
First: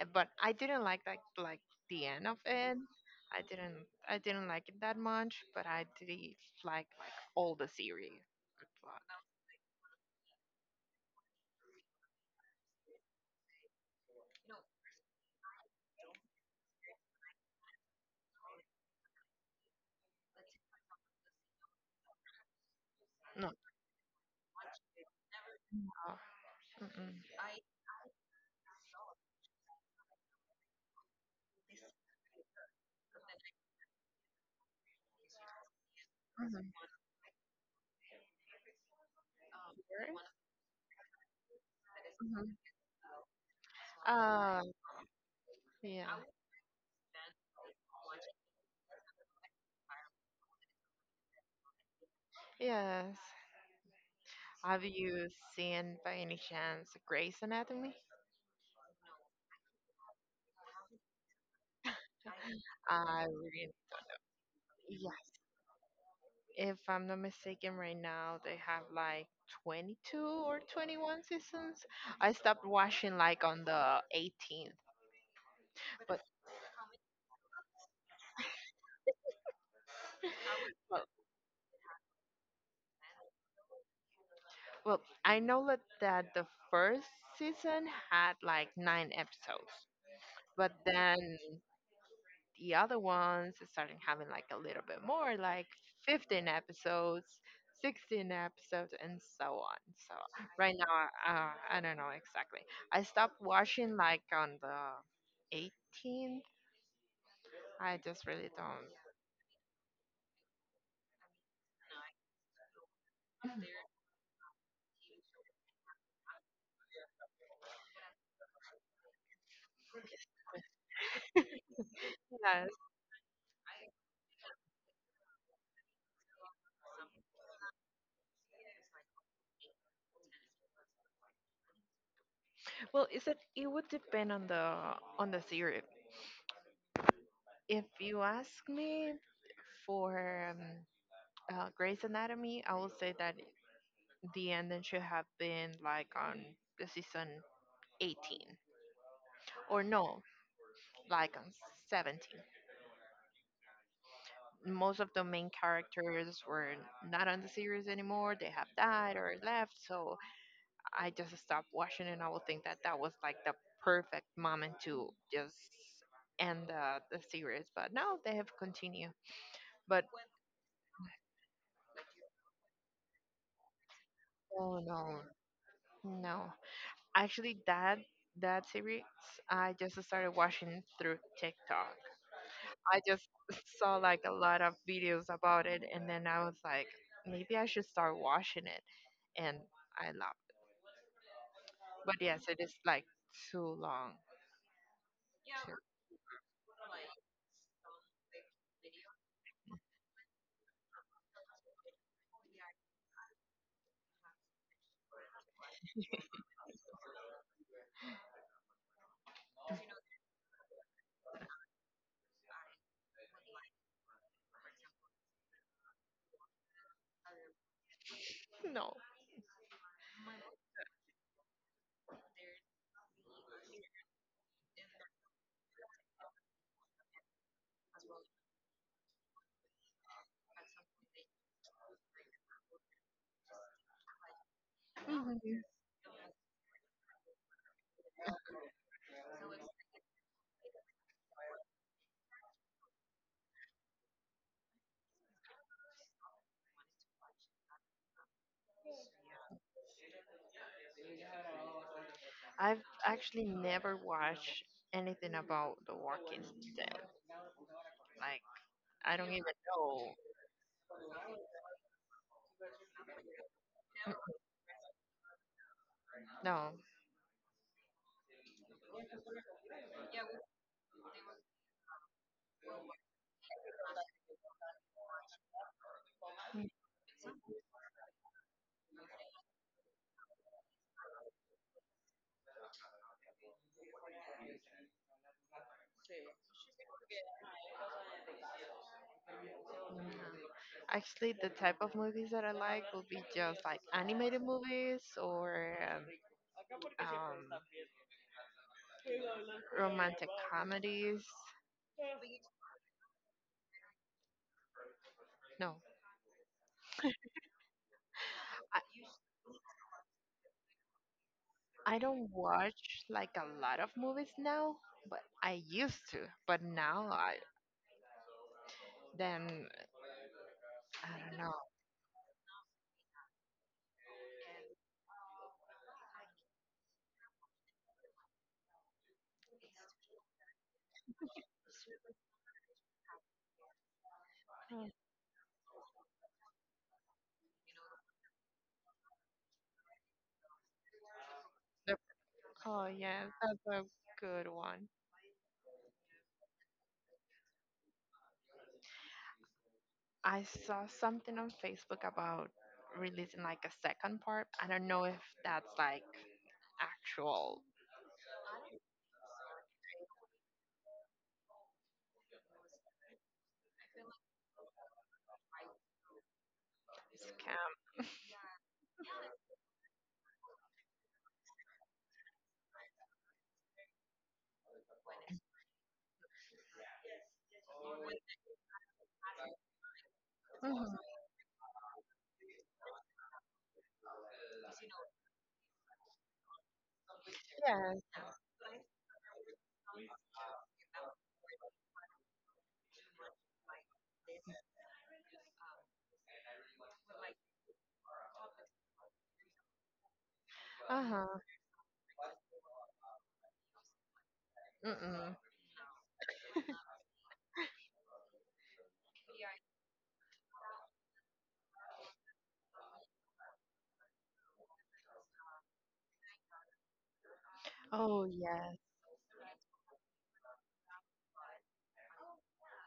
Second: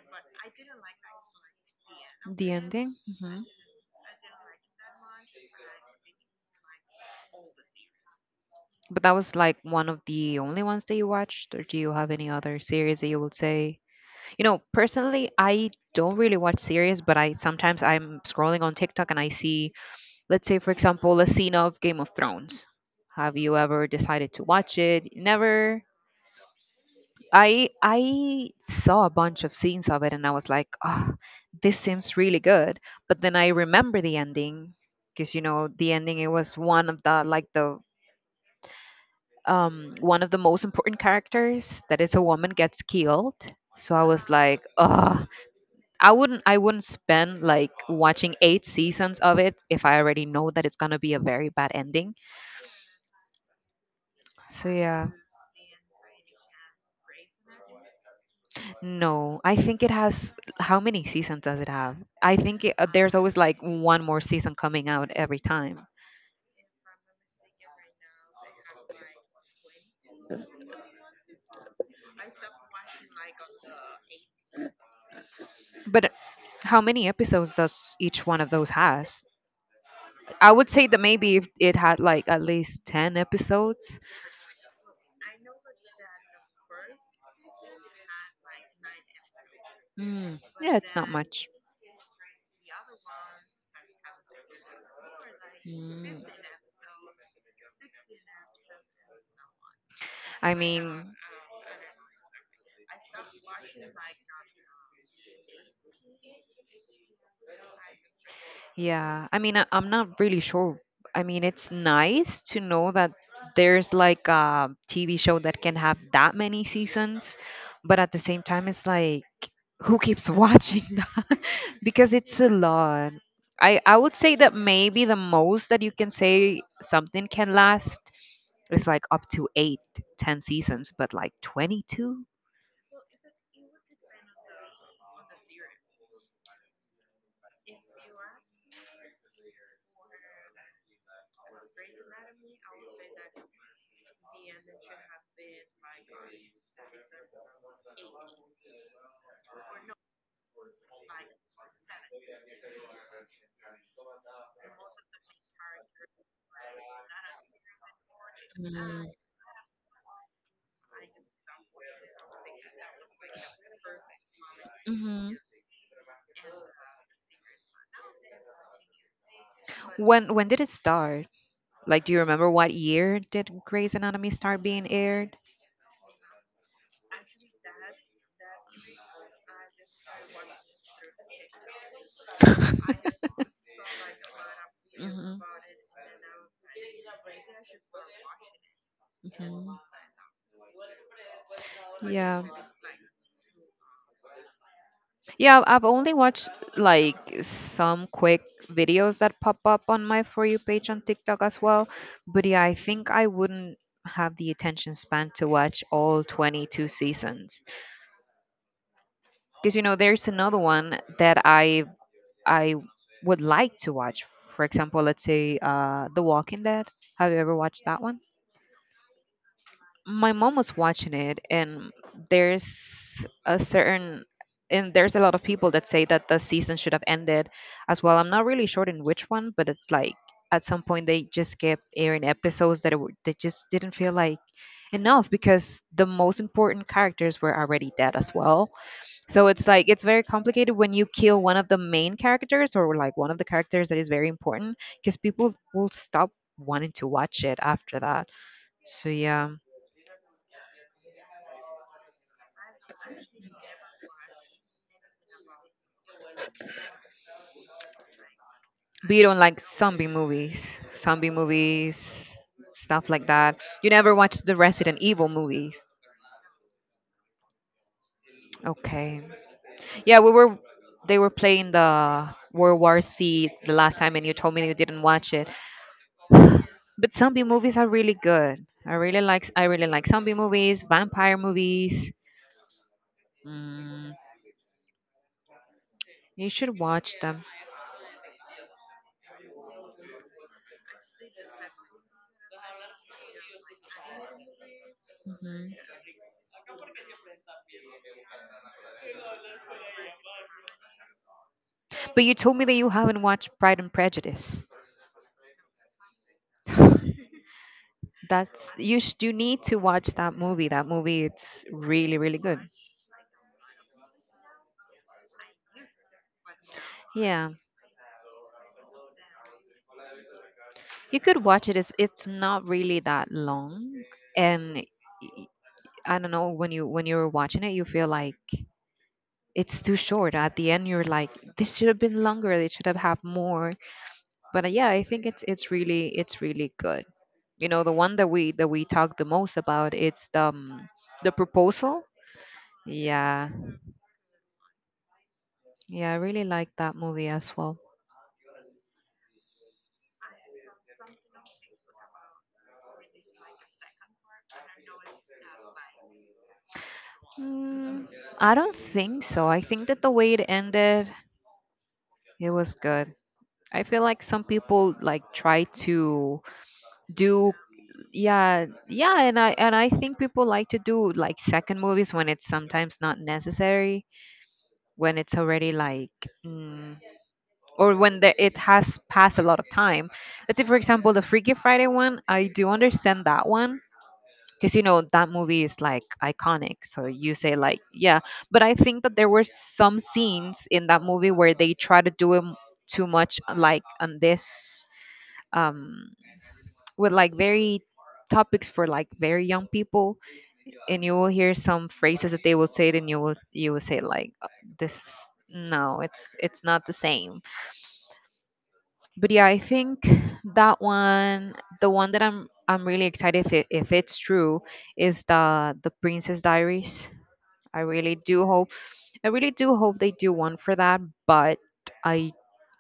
Speaker 1: But I didn't like that, like, the end of
Speaker 2: the
Speaker 1: it.
Speaker 2: ending. Hmm.
Speaker 1: I didn't I didn't like it that much, but I did like all the series.
Speaker 2: But that was like one of the only ones that you watched, or do you have any other series that you would say? You know, personally, I don't really watch series, but I sometimes I'm scrolling on TikTok and I see, let's say, for example, a scene of Game of Thrones. Have
Speaker 1: Not
Speaker 2: you ever decided to watch it? Never.
Speaker 1: all. Mm-mm.
Speaker 2: I I saw a bunch of scenes of it and I was like, oh, this seems really good. But then I remember the ending because you know the ending it was
Speaker 1: Mhm.
Speaker 2: one of the like the
Speaker 1: Very?
Speaker 2: one of the most important characters that is a woman
Speaker 1: Mhm.
Speaker 2: gets killed. So I was
Speaker 1: Uh,
Speaker 2: like, oh,
Speaker 1: yeah.
Speaker 2: I wouldn't spend like watching 8 seasons of it if I already know that it's gonna be a very bad ending.
Speaker 1: Yes.
Speaker 2: So
Speaker 1: Have
Speaker 2: yeah.
Speaker 1: you seen by any chance Grey's Anatomy?
Speaker 2: No, I think it has. How many seasons does it have? I think it, there's
Speaker 1: I
Speaker 2: always like
Speaker 1: really,
Speaker 2: one more season coming out
Speaker 1: yes.
Speaker 2: every time.
Speaker 1: If I'm not mistaken, right now they have like 22 or 21 seasons. I stopped watching like on the 18th,
Speaker 2: But
Speaker 1: but
Speaker 2: how many episodes does each one of those has? I would say that
Speaker 1: well,
Speaker 2: maybe if it had like at least 10 episodes.
Speaker 1: well, I know that the first season had like nine episodes,
Speaker 2: Mm,
Speaker 1: but
Speaker 2: yeah, it's not
Speaker 1: then
Speaker 2: much.
Speaker 1: the other ones starting having like a little bit more, like
Speaker 2: Mm.
Speaker 1: 15 episodes, 16 episodes, and so on. So
Speaker 2: I
Speaker 1: right now,
Speaker 2: mean,
Speaker 1: I don't know exactly. I stopped watching like on the 18th. I just really don't.
Speaker 2: yeah, I mean, I, I'm not really sure. I mean, it's nice to know that there's like a TV show that can have that many seasons, but at the same time, it's like, who keeps watching that? Because it's a
Speaker 1: Yes.
Speaker 2: lot. I would say that maybe the most that you can say something can last is like up to eight, 10 seasons, but like 22?
Speaker 1: Well, is it? It would depend on the series. If you ask me, for, Grey's Anatomy, I will say that the ending should have been like on the season 18. Or no, like on 17. Most of the main characters were not on the series anymore. They have died or left. So I just stopped watching, and I would think that that was like the perfect moment to
Speaker 2: Mm-hmm.
Speaker 1: just end the series. But no, they have continued. But
Speaker 2: When did it start? Like, do you remember what year did Grey's Anatomy start
Speaker 1: oh
Speaker 2: being
Speaker 1: no,
Speaker 2: aired?
Speaker 1: no. Actually, that series I just started watching through TikTok. I
Speaker 2: Hmm.
Speaker 1: just saw like a lot of videos about it, and then I was like, maybe I should start watching it, and
Speaker 2: Hmm.
Speaker 1: I love. But
Speaker 2: Yeah.
Speaker 1: yes, it is like too long.
Speaker 2: Yeah, I've only watched like some quick videos that pop up on my For You page on TikTok as well. But yeah, I think I wouldn't have the attention span to watch all 22 seasons. Because, you know, there's another one that I would like to watch. For example, let's say The Walking Dead. Have you ever watched that one?
Speaker 1: No,
Speaker 2: My mom was watching it, and there's a certain there's a lot of people that say that the season should have ended as well. I'm not really sure in which one, but it's like at some point they just kept airing episodes that they just didn't feel like enough because the most important characters were already dead as well. So it's like it's very complicated when you kill one of the main characters, or like one of the characters that is very important, because people will stop wanting to watch it after that. So yeah,
Speaker 1: I've actually never watched anything about The Walking Dead. Like
Speaker 2: but
Speaker 1: I
Speaker 2: you
Speaker 1: don't
Speaker 2: don't
Speaker 1: even
Speaker 2: like zombie
Speaker 1: know.
Speaker 2: movies, zombie movies, stuff like that. You never watched the Resident Evil movies.
Speaker 1: No,
Speaker 2: Okay. Yeah, we were they were playing the World War C the last time and you told me you didn't watch it.
Speaker 1: no.
Speaker 2: But zombie movies are really good. I really like zombie movies, vampire movies. Mm, you should watch them.
Speaker 1: Actually, the type of movies that I like will be just like animated movies or,
Speaker 2: Mhm.
Speaker 1: um, um, romantic comedies.
Speaker 2: But you told me that you haven't watched Pride and Prejudice.
Speaker 1: No,
Speaker 2: You need to watch that movie. That movie, it's
Speaker 1: I
Speaker 2: really
Speaker 1: don't
Speaker 2: really good.
Speaker 1: watch like a lot of movies now, but I used to. But now I
Speaker 2: Yeah.
Speaker 1: then
Speaker 2: You
Speaker 1: I don't
Speaker 2: could
Speaker 1: know.
Speaker 2: watch it. It's not really that long and y- I don't know, when you're watching it you feel like it's too short. At the end you're like, this should have been longer. They should have had more. But
Speaker 1: Mm,
Speaker 2: yeah, I think it's really good. You know, the one that we talk the most about, it's the
Speaker 1: the-
Speaker 2: proposal.
Speaker 1: oh yeah,
Speaker 2: Yeah,
Speaker 1: that's a good one.
Speaker 2: yeah, I really like that movie as well.
Speaker 1: I saw something on Facebook about releasing like a second part. I don't know if that's like actual
Speaker 2: mm, I don't think so. I think that the way it ended, it was good. I feel like some people like try to do,
Speaker 1: scam.
Speaker 2: yeah, yeah, and I think people like to do like second movies when it's sometimes not necessary, when it's already like, mm, or when the, it has passed a lot of time. Let's say, for
Speaker 1: Mhm.
Speaker 2: example, the Freaky Friday one, I do understand that one because you know that movie is like iconic. So you say like,
Speaker 1: Yes.
Speaker 2: yeah, but I think that there were some scenes in that movie where they try to do too much, like on this, um, with like very topics for like very young people,
Speaker 1: Uh
Speaker 2: and you will
Speaker 1: huh.
Speaker 2: hear some phrases that they will say and you will say like, this,
Speaker 1: Mm-mm.
Speaker 2: no, it's not the same." But yeah, I think that one, the one that I'm really excited if if it's true, is the Princess Diaries. I really
Speaker 1: Oh
Speaker 2: do
Speaker 1: yes.
Speaker 2: hope I really do hope they do one for that, but I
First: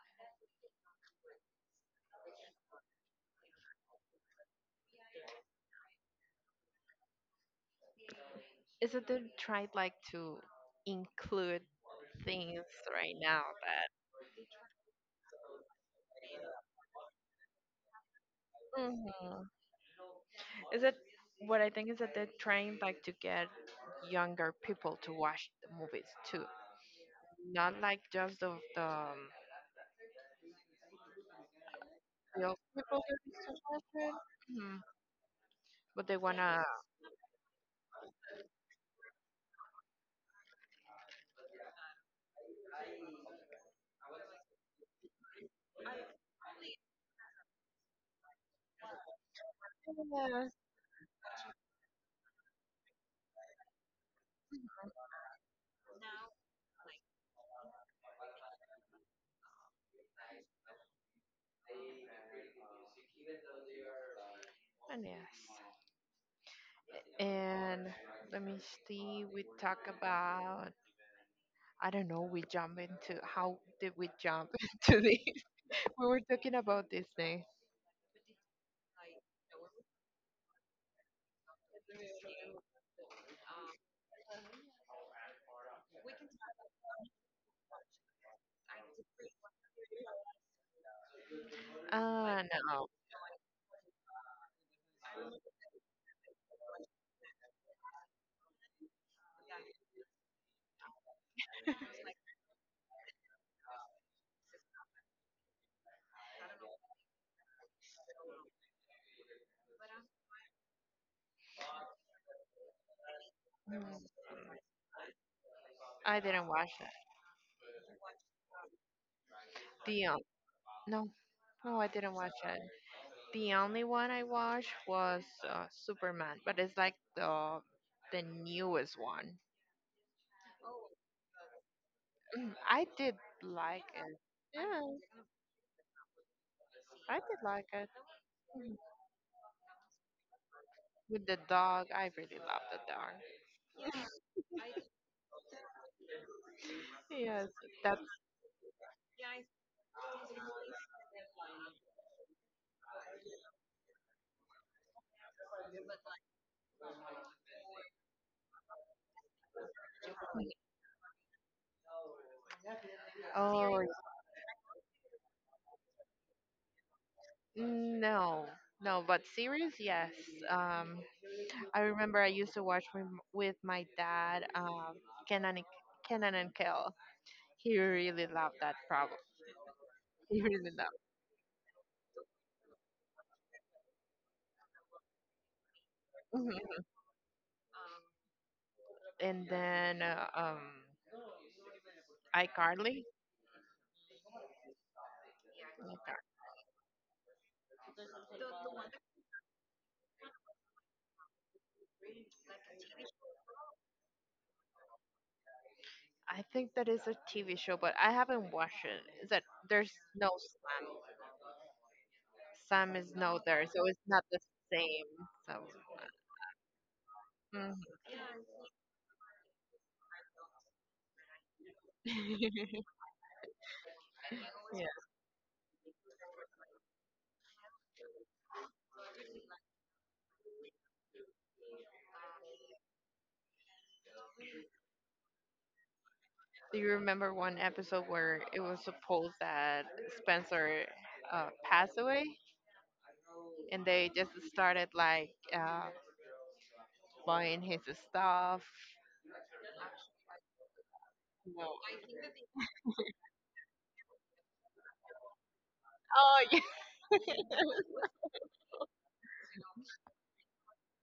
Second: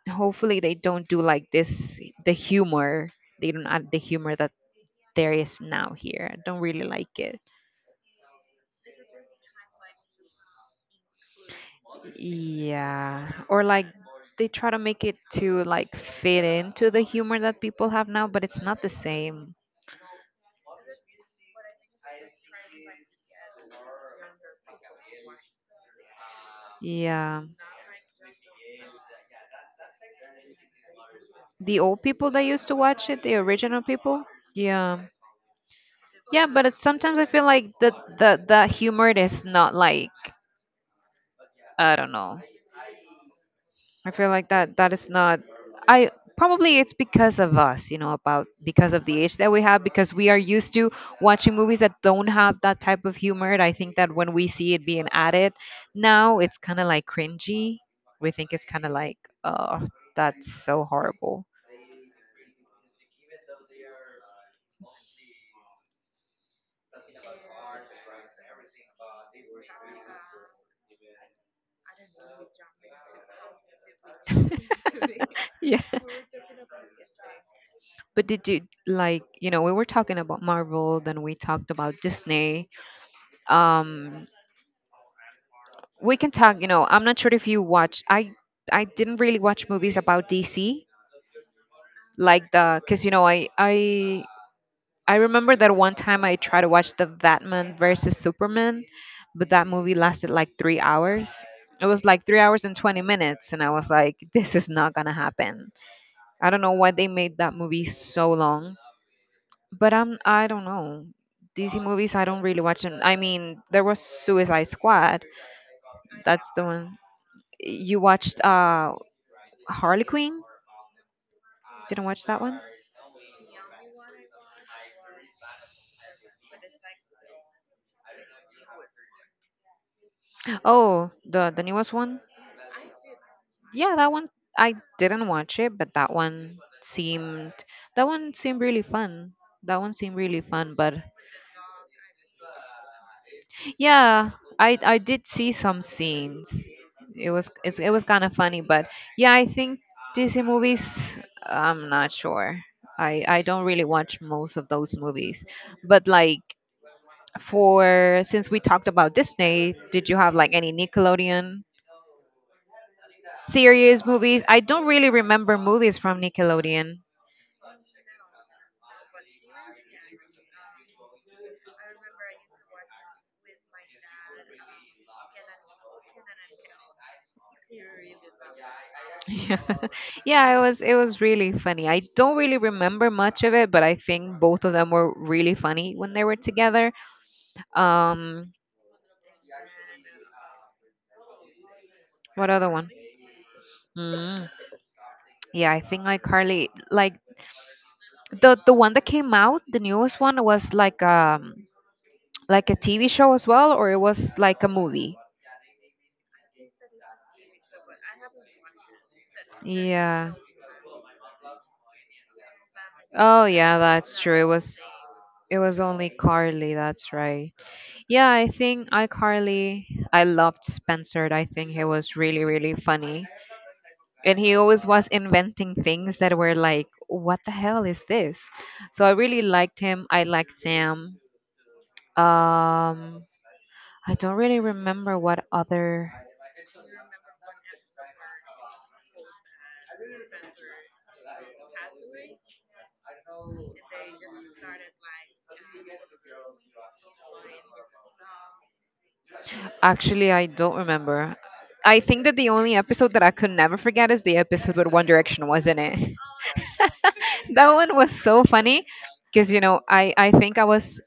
Speaker 2: hopefully they don't do like this the humor. They don't add the humor that there is now here. I don't really like it.
Speaker 1: Is it they tried like to include things right
Speaker 2: Yeah,
Speaker 1: now
Speaker 2: or like
Speaker 1: that?
Speaker 2: they try to make it to like fit into the humor that people have now, but it's not the
Speaker 1: Mhm.
Speaker 2: same.
Speaker 1: Is it what I think is that they're trying like to get younger people to watch the movies too,
Speaker 2: Yeah.
Speaker 1: not like just the the um,
Speaker 2: The old people that
Speaker 1: the old
Speaker 2: used to
Speaker 1: people
Speaker 2: watch
Speaker 1: that
Speaker 2: it, the
Speaker 1: used to
Speaker 2: original
Speaker 1: watch it,
Speaker 2: people.
Speaker 1: Mhm.
Speaker 2: Yeah,
Speaker 1: But they
Speaker 2: yeah,
Speaker 1: wanna.
Speaker 2: sometimes I feel like the humor is not like, I don't know. I feel like that is not. I probably it's because of us, you know, about because of the age that we have, because we are
Speaker 1: Yes.
Speaker 2: used to watching movies that don't have that type of humor. And I think that when we see it being added now, it's kind of like cringy. We think it's kind of like, oh, that's so horrible.
Speaker 1: And yes. And let me see. We talk about I don't know. We jump into how did we jump into this?
Speaker 2: Yeah.
Speaker 1: We were talking about Disney.
Speaker 2: But did you, like, you know, we were talking about Marvel, then we talked about Disney. Um, we can talk, you know, I'm not sure if you watch. I didn't really watch movies about DC,
Speaker 1: Ah, no.
Speaker 2: because you know, I remember that one time I tried to watch the Batman versus Superman, but that movie lasted like 3 hours. It was like 3 hours and 20 minutes, and I was like, this is not gonna happen. I don't know why they made that movie so long, but I don't know. DC movies, I don't really watch them. I mean, there
Speaker 1: Mm,
Speaker 2: was Suicide Squad.
Speaker 1: I
Speaker 2: That's
Speaker 1: didn't
Speaker 2: the
Speaker 1: watch it.
Speaker 2: one you watched. Harley
Speaker 1: Dion,
Speaker 2: Quinn.
Speaker 1: no, no, I
Speaker 2: Didn't
Speaker 1: didn't
Speaker 2: watch
Speaker 1: watch
Speaker 2: that one.
Speaker 1: it. The only one I watched was Superman, but it's like the newest one.
Speaker 2: Oh, the newest one.
Speaker 1: Mm, I did like
Speaker 2: Yeah, that
Speaker 1: it.
Speaker 2: one I
Speaker 1: Yeah,
Speaker 2: didn't watch it, but
Speaker 1: I did like it.
Speaker 2: that one seemed really fun. That one seemed really fun, but
Speaker 1: With the dog, I really love the dog.
Speaker 2: yeah, I did see some scenes.
Speaker 1: Yes,
Speaker 2: It was
Speaker 1: that's
Speaker 2: kind of funny, but yeah, I think Disney movies. I'm not sure. I don't really watch most of those movies, but like, for since we talked about Disney, did you have like any Nickelodeon
Speaker 1: oh
Speaker 2: series movies? I don't really remember movies from Nickelodeon.
Speaker 1: no, no, but series, yes. Um, I remember I used to watch with my dad. Kenan, Kenan and Kel. He really loved that problem.
Speaker 2: Yeah.
Speaker 1: He
Speaker 2: Yeah,
Speaker 1: really
Speaker 2: it was really funny. I don't really remember much of it, but I think both of them were really funny when they were
Speaker 1: loved. It.
Speaker 2: together. Um,
Speaker 1: And then
Speaker 2: what other one?
Speaker 1: iCarly.
Speaker 2: Mm. Yeah, I think like
Speaker 1: iCar-
Speaker 2: Carly, like the one that came out, the newest one was like a TV show as well, or it was like a movie.
Speaker 1: I think that is a TV show, but I haven't watched it. Is that there's
Speaker 2: Yeah.
Speaker 1: no Sam? Sam is
Speaker 2: Oh
Speaker 1: not there,
Speaker 2: yeah,
Speaker 1: so it's
Speaker 2: that's
Speaker 1: not
Speaker 2: true.
Speaker 1: the same.
Speaker 2: It
Speaker 1: So,
Speaker 2: was only Carly. That's right.
Speaker 1: uh, mm.
Speaker 2: Yeah, I think iCarly, I loved Spencer. I think he was really, really funny. And he always
Speaker 1: yeah.
Speaker 2: was inventing things that were like, what the hell is this? So I really liked him. I liked Sam. Um, I don't really remember what other.
Speaker 1: Do you remember one episode where it was supposed that Spencer passed away, and they just started like buying his stuff?
Speaker 2: Actually, I don't remember. I think that the only episode that I could never forget is the episode with One Direction, wasn't it?
Speaker 1: Oh,
Speaker 2: That one was so funny because you know I think I was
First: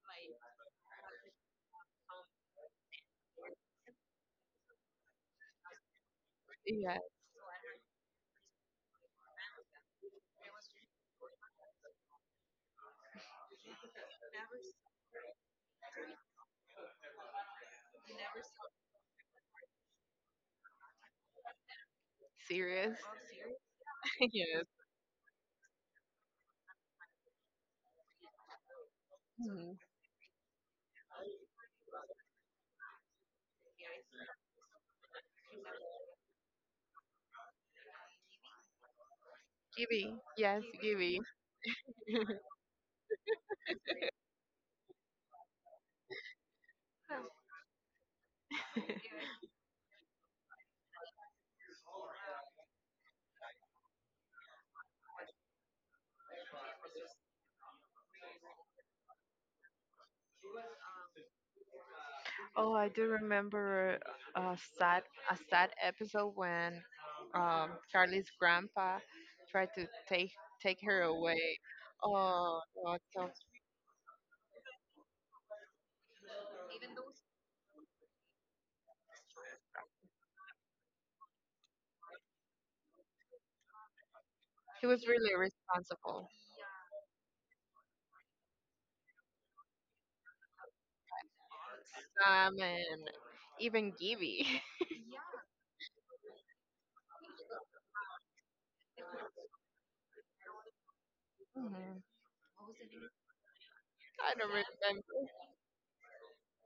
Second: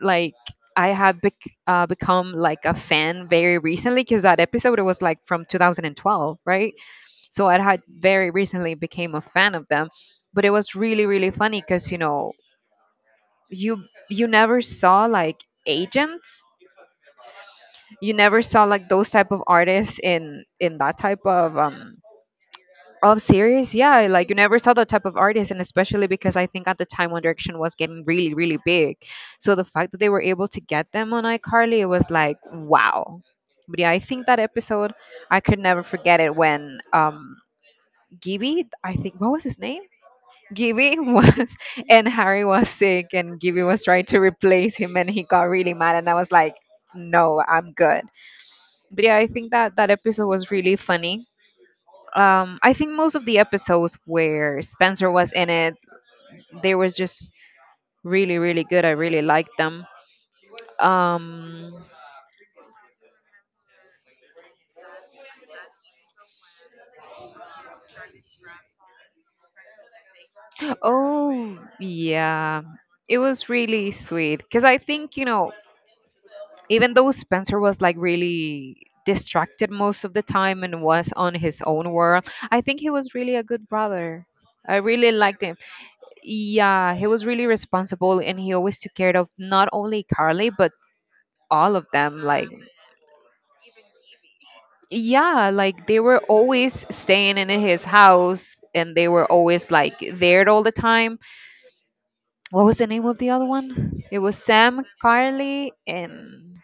Speaker 2: like, I have become like a fan very recently because that episode it was like from 2012, right?
Speaker 1: yeah.
Speaker 2: So I had very recently became a fan of them, but it was really really funny because you know you you never saw like agents, you never saw like those type of artists in that type of
Speaker 1: Serious?
Speaker 2: of series, yeah, like you never
Speaker 1: yes.
Speaker 2: saw that type of artist, and especially because I think at the time One Direction was getting really, really big. So the
Speaker 1: Mhm.
Speaker 2: fact that they were able to get them on iCarly, it was like wow. But yeah, I think that episode I could never forget it when Gibby, I think what was his name?
Speaker 1: Gibby, yes,
Speaker 2: Gibby
Speaker 1: Gibby.
Speaker 2: was and Harry was sick and Gibby was trying to replace him and he got really mad and I was like, no, I'm good. But yeah, I think that that episode was really funny. I think most of the episodes where Spencer was in it, they was just really really good. I really liked them. Um,
Speaker 1: Oh, I do remember a sad a sad episode when Charlie's grandpa tried to take her away.
Speaker 2: oh
Speaker 1: Oh,
Speaker 2: yeah.
Speaker 1: no,
Speaker 2: It
Speaker 1: so
Speaker 2: was really sweet cuz I think, you know, even though Spencer was like really distracted most of the time and was on his own world, I think he was really a good brother. I
Speaker 1: he was
Speaker 2: really
Speaker 1: really
Speaker 2: liked him.
Speaker 1: responsible.
Speaker 2: Yeah, he was really responsible and he always took care of not only Carly but all of them, like,
Speaker 1: Sam and even Gibby.
Speaker 2: yeah, like they were always staying in his house and they were always like there all the time.
Speaker 1: Mhm.
Speaker 2: What was the name of the other one? It
Speaker 1: I
Speaker 2: was
Speaker 1: don't
Speaker 2: Sam
Speaker 1: remember.
Speaker 2: Carly and,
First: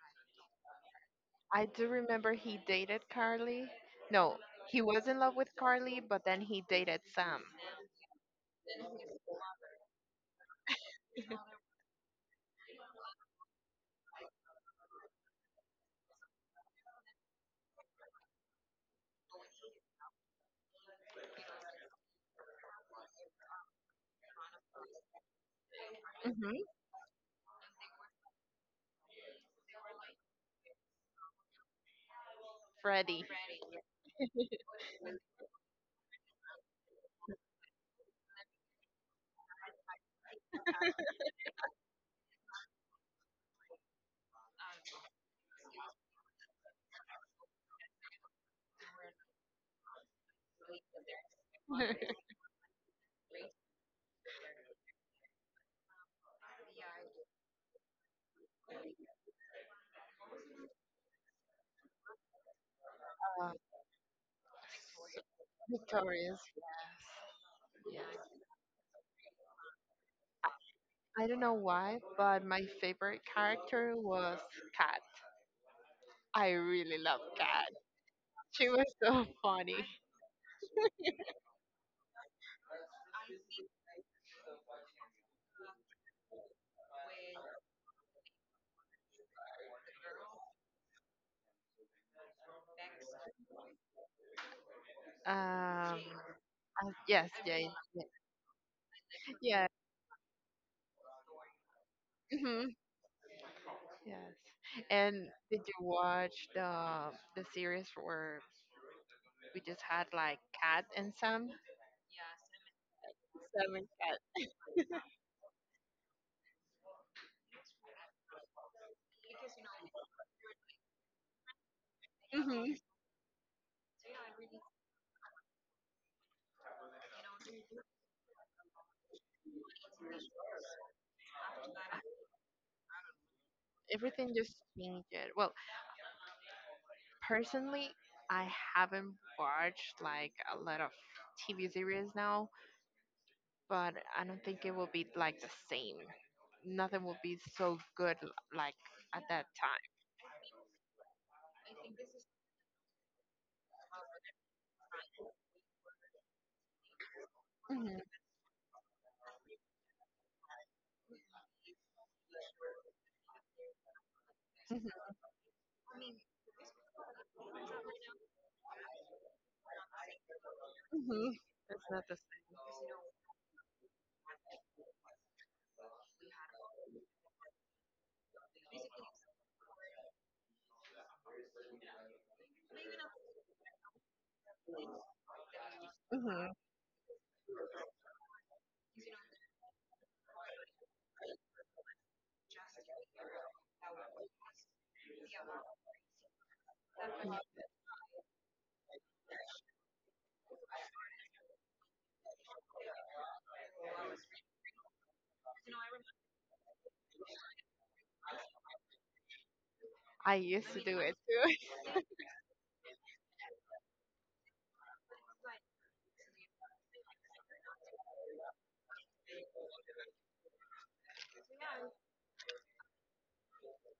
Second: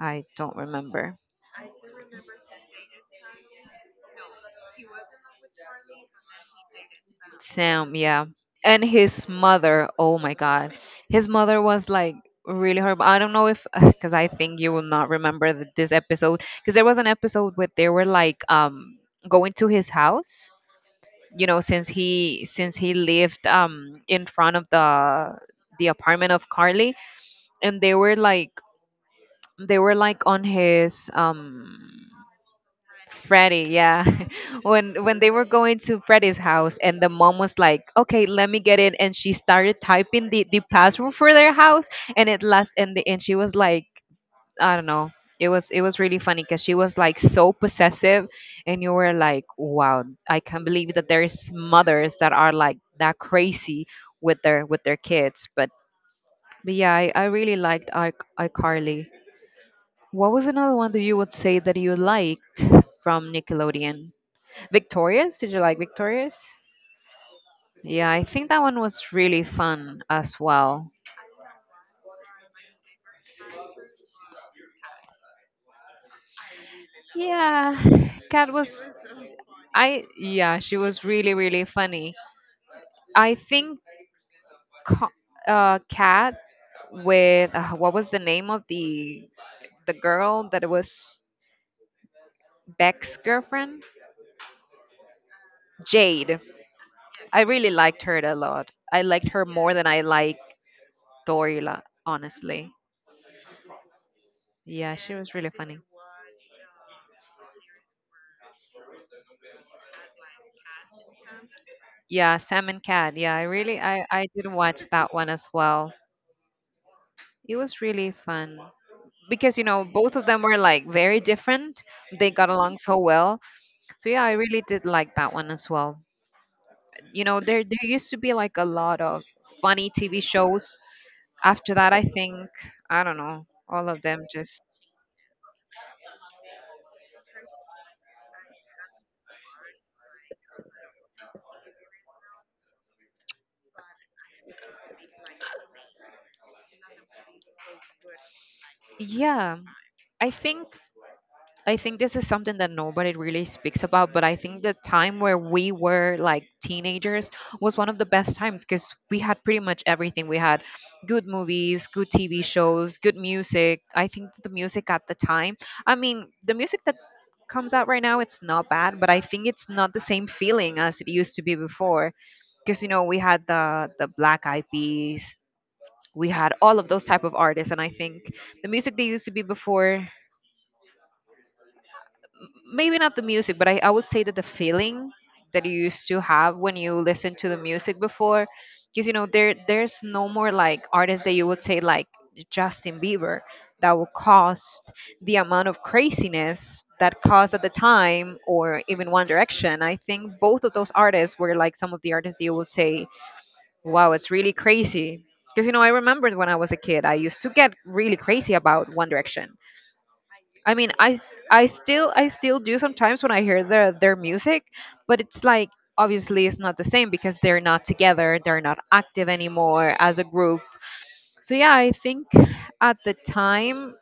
Speaker 2: I don't remember.
Speaker 1: I do remember he dated Carly. No, he was in love with Carly, but then he dated Sam.
Speaker 2: Sam, yeah. And his mother, oh my God. His mother was like really horrible. I don't know if, because I think you will not remember this episode, because there was an episode where they were like going to his house, you know, since he lived in front of the apartment of
Speaker 1: Hmm
Speaker 2: Carly, and they were like on his
Speaker 1: Freddie.
Speaker 2: Freddy, yeah. When they were going to Freddy's house and the mom was like, okay, let me get in, and she started typing the password for their house, and it last and the, and she was like, I don't know. It was really funny because she was like so possessive, and you were like, wow, I can't believe that there's mothers that are like that crazy with their kids. But yeah, I really liked I iCarly. What was another one that you would say that you liked from Nickelodeon?
Speaker 1: Uh,
Speaker 2: Victorious? Did you like Victorious?
Speaker 1: Victorious, yes.
Speaker 2: Yeah, I think that one was really fun as well.
Speaker 1: I don't know why, but my favorite character was Kat. I really love Kat.
Speaker 2: Yeah, Kat
Speaker 1: She
Speaker 2: was.
Speaker 1: was so funny.
Speaker 2: I, yeah, she was really really funny. I think co- cat with what was the name of the girl that was Beck's girlfriend?
Speaker 1: Um,
Speaker 2: Jade.
Speaker 1: yes,
Speaker 2: I really
Speaker 1: Jane.
Speaker 2: liked her a lot. I liked her
Speaker 1: Yeah.
Speaker 2: more than I liked Dorila, honestly.
Speaker 1: hmm Yes.
Speaker 2: Yeah, she
Speaker 1: And
Speaker 2: was really
Speaker 1: did you
Speaker 2: funny.
Speaker 1: watch the series where we just had like Cat and Sam?
Speaker 2: Yeah, Sam and Cat. Yeah, I
Speaker 1: Sam
Speaker 2: really
Speaker 1: and Kat.
Speaker 2: I did watch that one as well. It was really fun because both of them were like very different. They got
Speaker 1: Hmm
Speaker 2: along so well. So yeah, I really did like that one as well. There used to be like a lot of funny TV shows. After that, I think, I don't know, all of them
Speaker 1: Everything just
Speaker 2: just.
Speaker 1: changed. Well, personally, I haven't watched like a lot of TV series now but I don't think it will be like the same. Nothing will be so good like at that
Speaker 2: Yeah.
Speaker 1: time.
Speaker 2: I think I think this is something that nobody really speaks about, but I think the time where we were like teenagers was one of the
Speaker 1: Hmm
Speaker 2: best times because we had pretty much everything. We had good movies, good TV shows, good music. I think the music at
Speaker 1: hmm
Speaker 2: the time, I mean, the music that comes out right now, it's not bad, but I think it's not the same feeling as it
Speaker 1: hmm
Speaker 2: used to be
Speaker 1: It's not
Speaker 2: before.
Speaker 1: the
Speaker 2: Because we had the Black Eyed Peas, we had all of those type of artists, and I think the music they used to be before, maybe not the music, but I would say that the feeling that you used to have
Speaker 1: same.
Speaker 2: when you listened to the music before, because there's no more like artists that you would say like Justin Bieber that will cost the amount of craziness that
Speaker 1: Hmm
Speaker 2: caused at the time or even One Direction. I think both of those artists were like some of the artists that you would say, wow, it's really crazy. Because I remembered when I was a kid, I used to get really crazy about One Direction.
Speaker 1: I used
Speaker 2: I
Speaker 1: to
Speaker 2: mean,
Speaker 1: do
Speaker 2: I
Speaker 1: it
Speaker 2: s-
Speaker 1: too.
Speaker 2: I still I still do sometimes when I hear their music, but it's like obviously it's not the same because they're not together, they're not active anymore as a group. So yeah, I think at the time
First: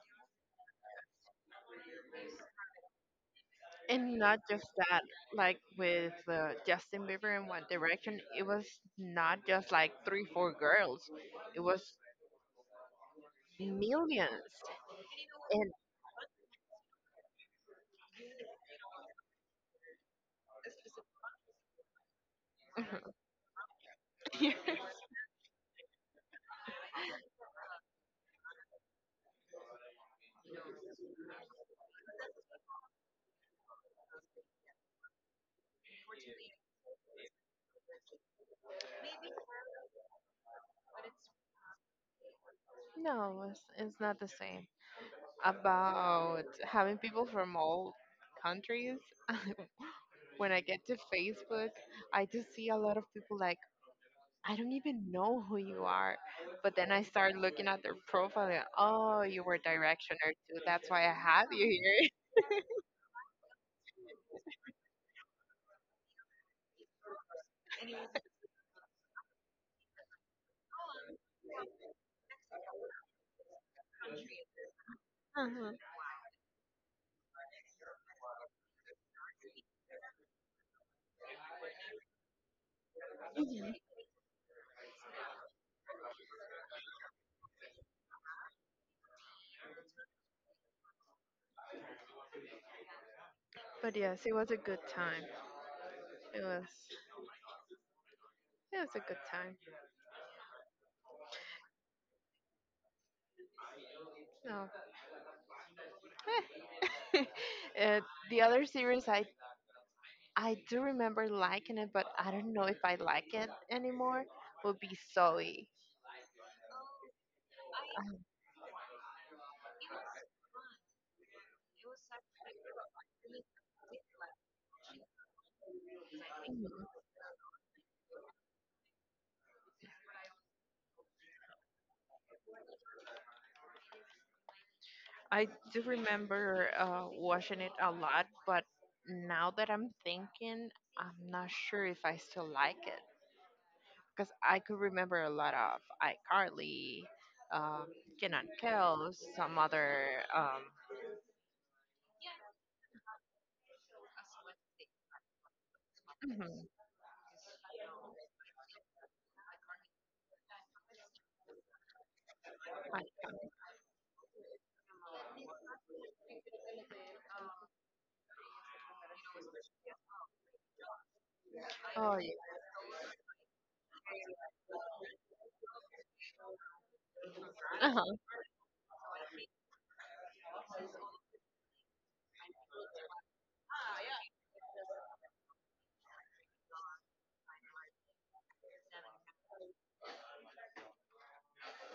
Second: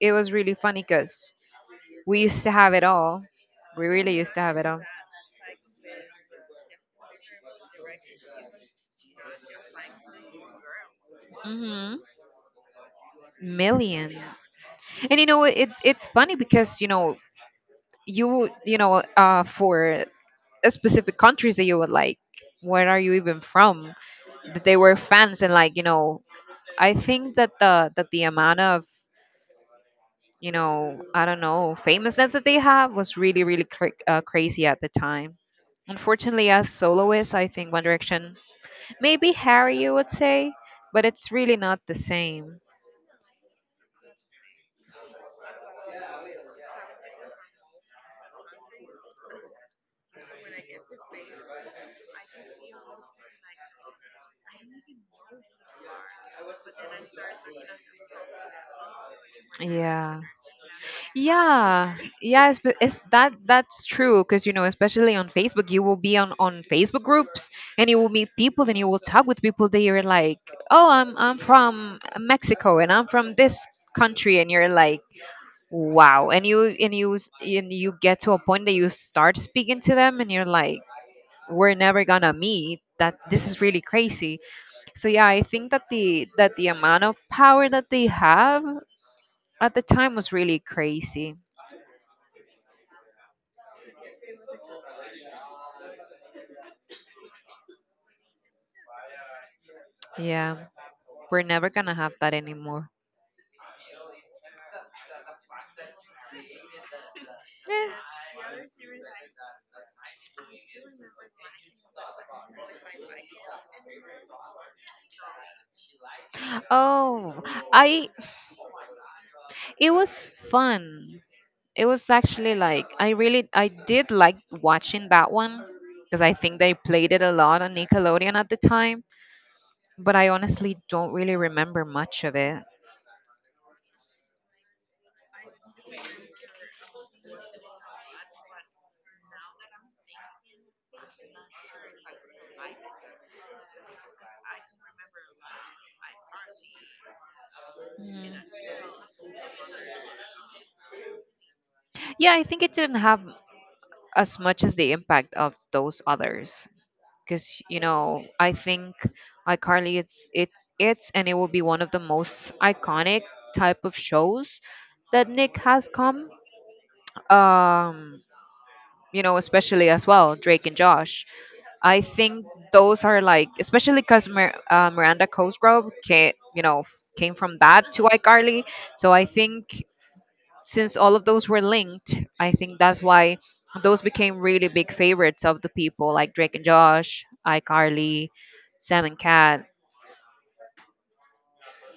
Speaker 2: it was really funny because we used to have it all. We really
Speaker 1: And
Speaker 2: used
Speaker 1: not
Speaker 2: to have it
Speaker 1: just
Speaker 2: all.
Speaker 1: that, like with Justin Bieber and One Direction, it was not just like three, four girls. It was
Speaker 2: Hmm. Million.
Speaker 1: millions.
Speaker 2: And it,
Speaker 1: And
Speaker 2: it's funny because for a specific countries that you would like. Where are you even from? That
Speaker 1: Yeah.
Speaker 2: they were fans and like I think that the amount of, I don't know, famousness that they have was really really crazy at the time. Unfortunately, as soloists, I think One Direction, maybe Harry, you would say, but it's really not the same.
Speaker 1: No, it's not the same. About having people from all countries, when I get to Facebook, I just see a lot of people like, I don't even know who you are. But then I start looking at their profile and, oh, you were
Speaker 2: Yeah.
Speaker 1: directioner too. That's why I have you
Speaker 2: Yeah,
Speaker 1: here.
Speaker 2: yeah, it's that's true because, especially on Facebook, you will be on Facebook groups, and you will meet people, and you will talk with people that you're like, "Oh, I'm from Mexico and I'm from this country." And you're like,
Speaker 1: Uh-huh.
Speaker 2: "Wow." And you get to a point that you start speaking to them and you're like, "We're never gonna meet." That this is really crazy. So yeah, I think that the amount of power that they have at the time was really crazy.
Speaker 1: But yes, it was a good time. It was. It was a good time.
Speaker 2: Yeah. We're never gonna have that anymore.
Speaker 1: No.
Speaker 2: Eh.
Speaker 1: uh, the other series I do remember liking it, but I don't know if I like it anymore. Would be Zoe.
Speaker 2: Oh, I it was fun. It was actually like I did like watching that one because I think they played it a lot on Nickelodeon at the time, but I honestly don't really remember much of it.
Speaker 1: I do remember watching it a lot, but now that I'm thinking, I'm not sure if I still like it because I could remember a lot of iCarly, um,
Speaker 2: Mm.
Speaker 1: Kenan Kells, some other. Um,
Speaker 2: Yeah, I think it didn't have as much as the impact of those others.
Speaker 1: mhm,
Speaker 2: Because I think iCarly, it's and it will be one of the most iconic
Speaker 1: icon.
Speaker 2: type of shows that Nick has come. Um, Especially as well Drake and Josh. I
Speaker 1: Oh yeah.
Speaker 2: think those are like, especially because Miranda Cosgrove came, came from that to
Speaker 1: Uh-huh.
Speaker 2: iCarly. So I think since all of those were linked, I think that's why those became really big favorites of the people like Drake and Josh, iCarly, Sam and Cat.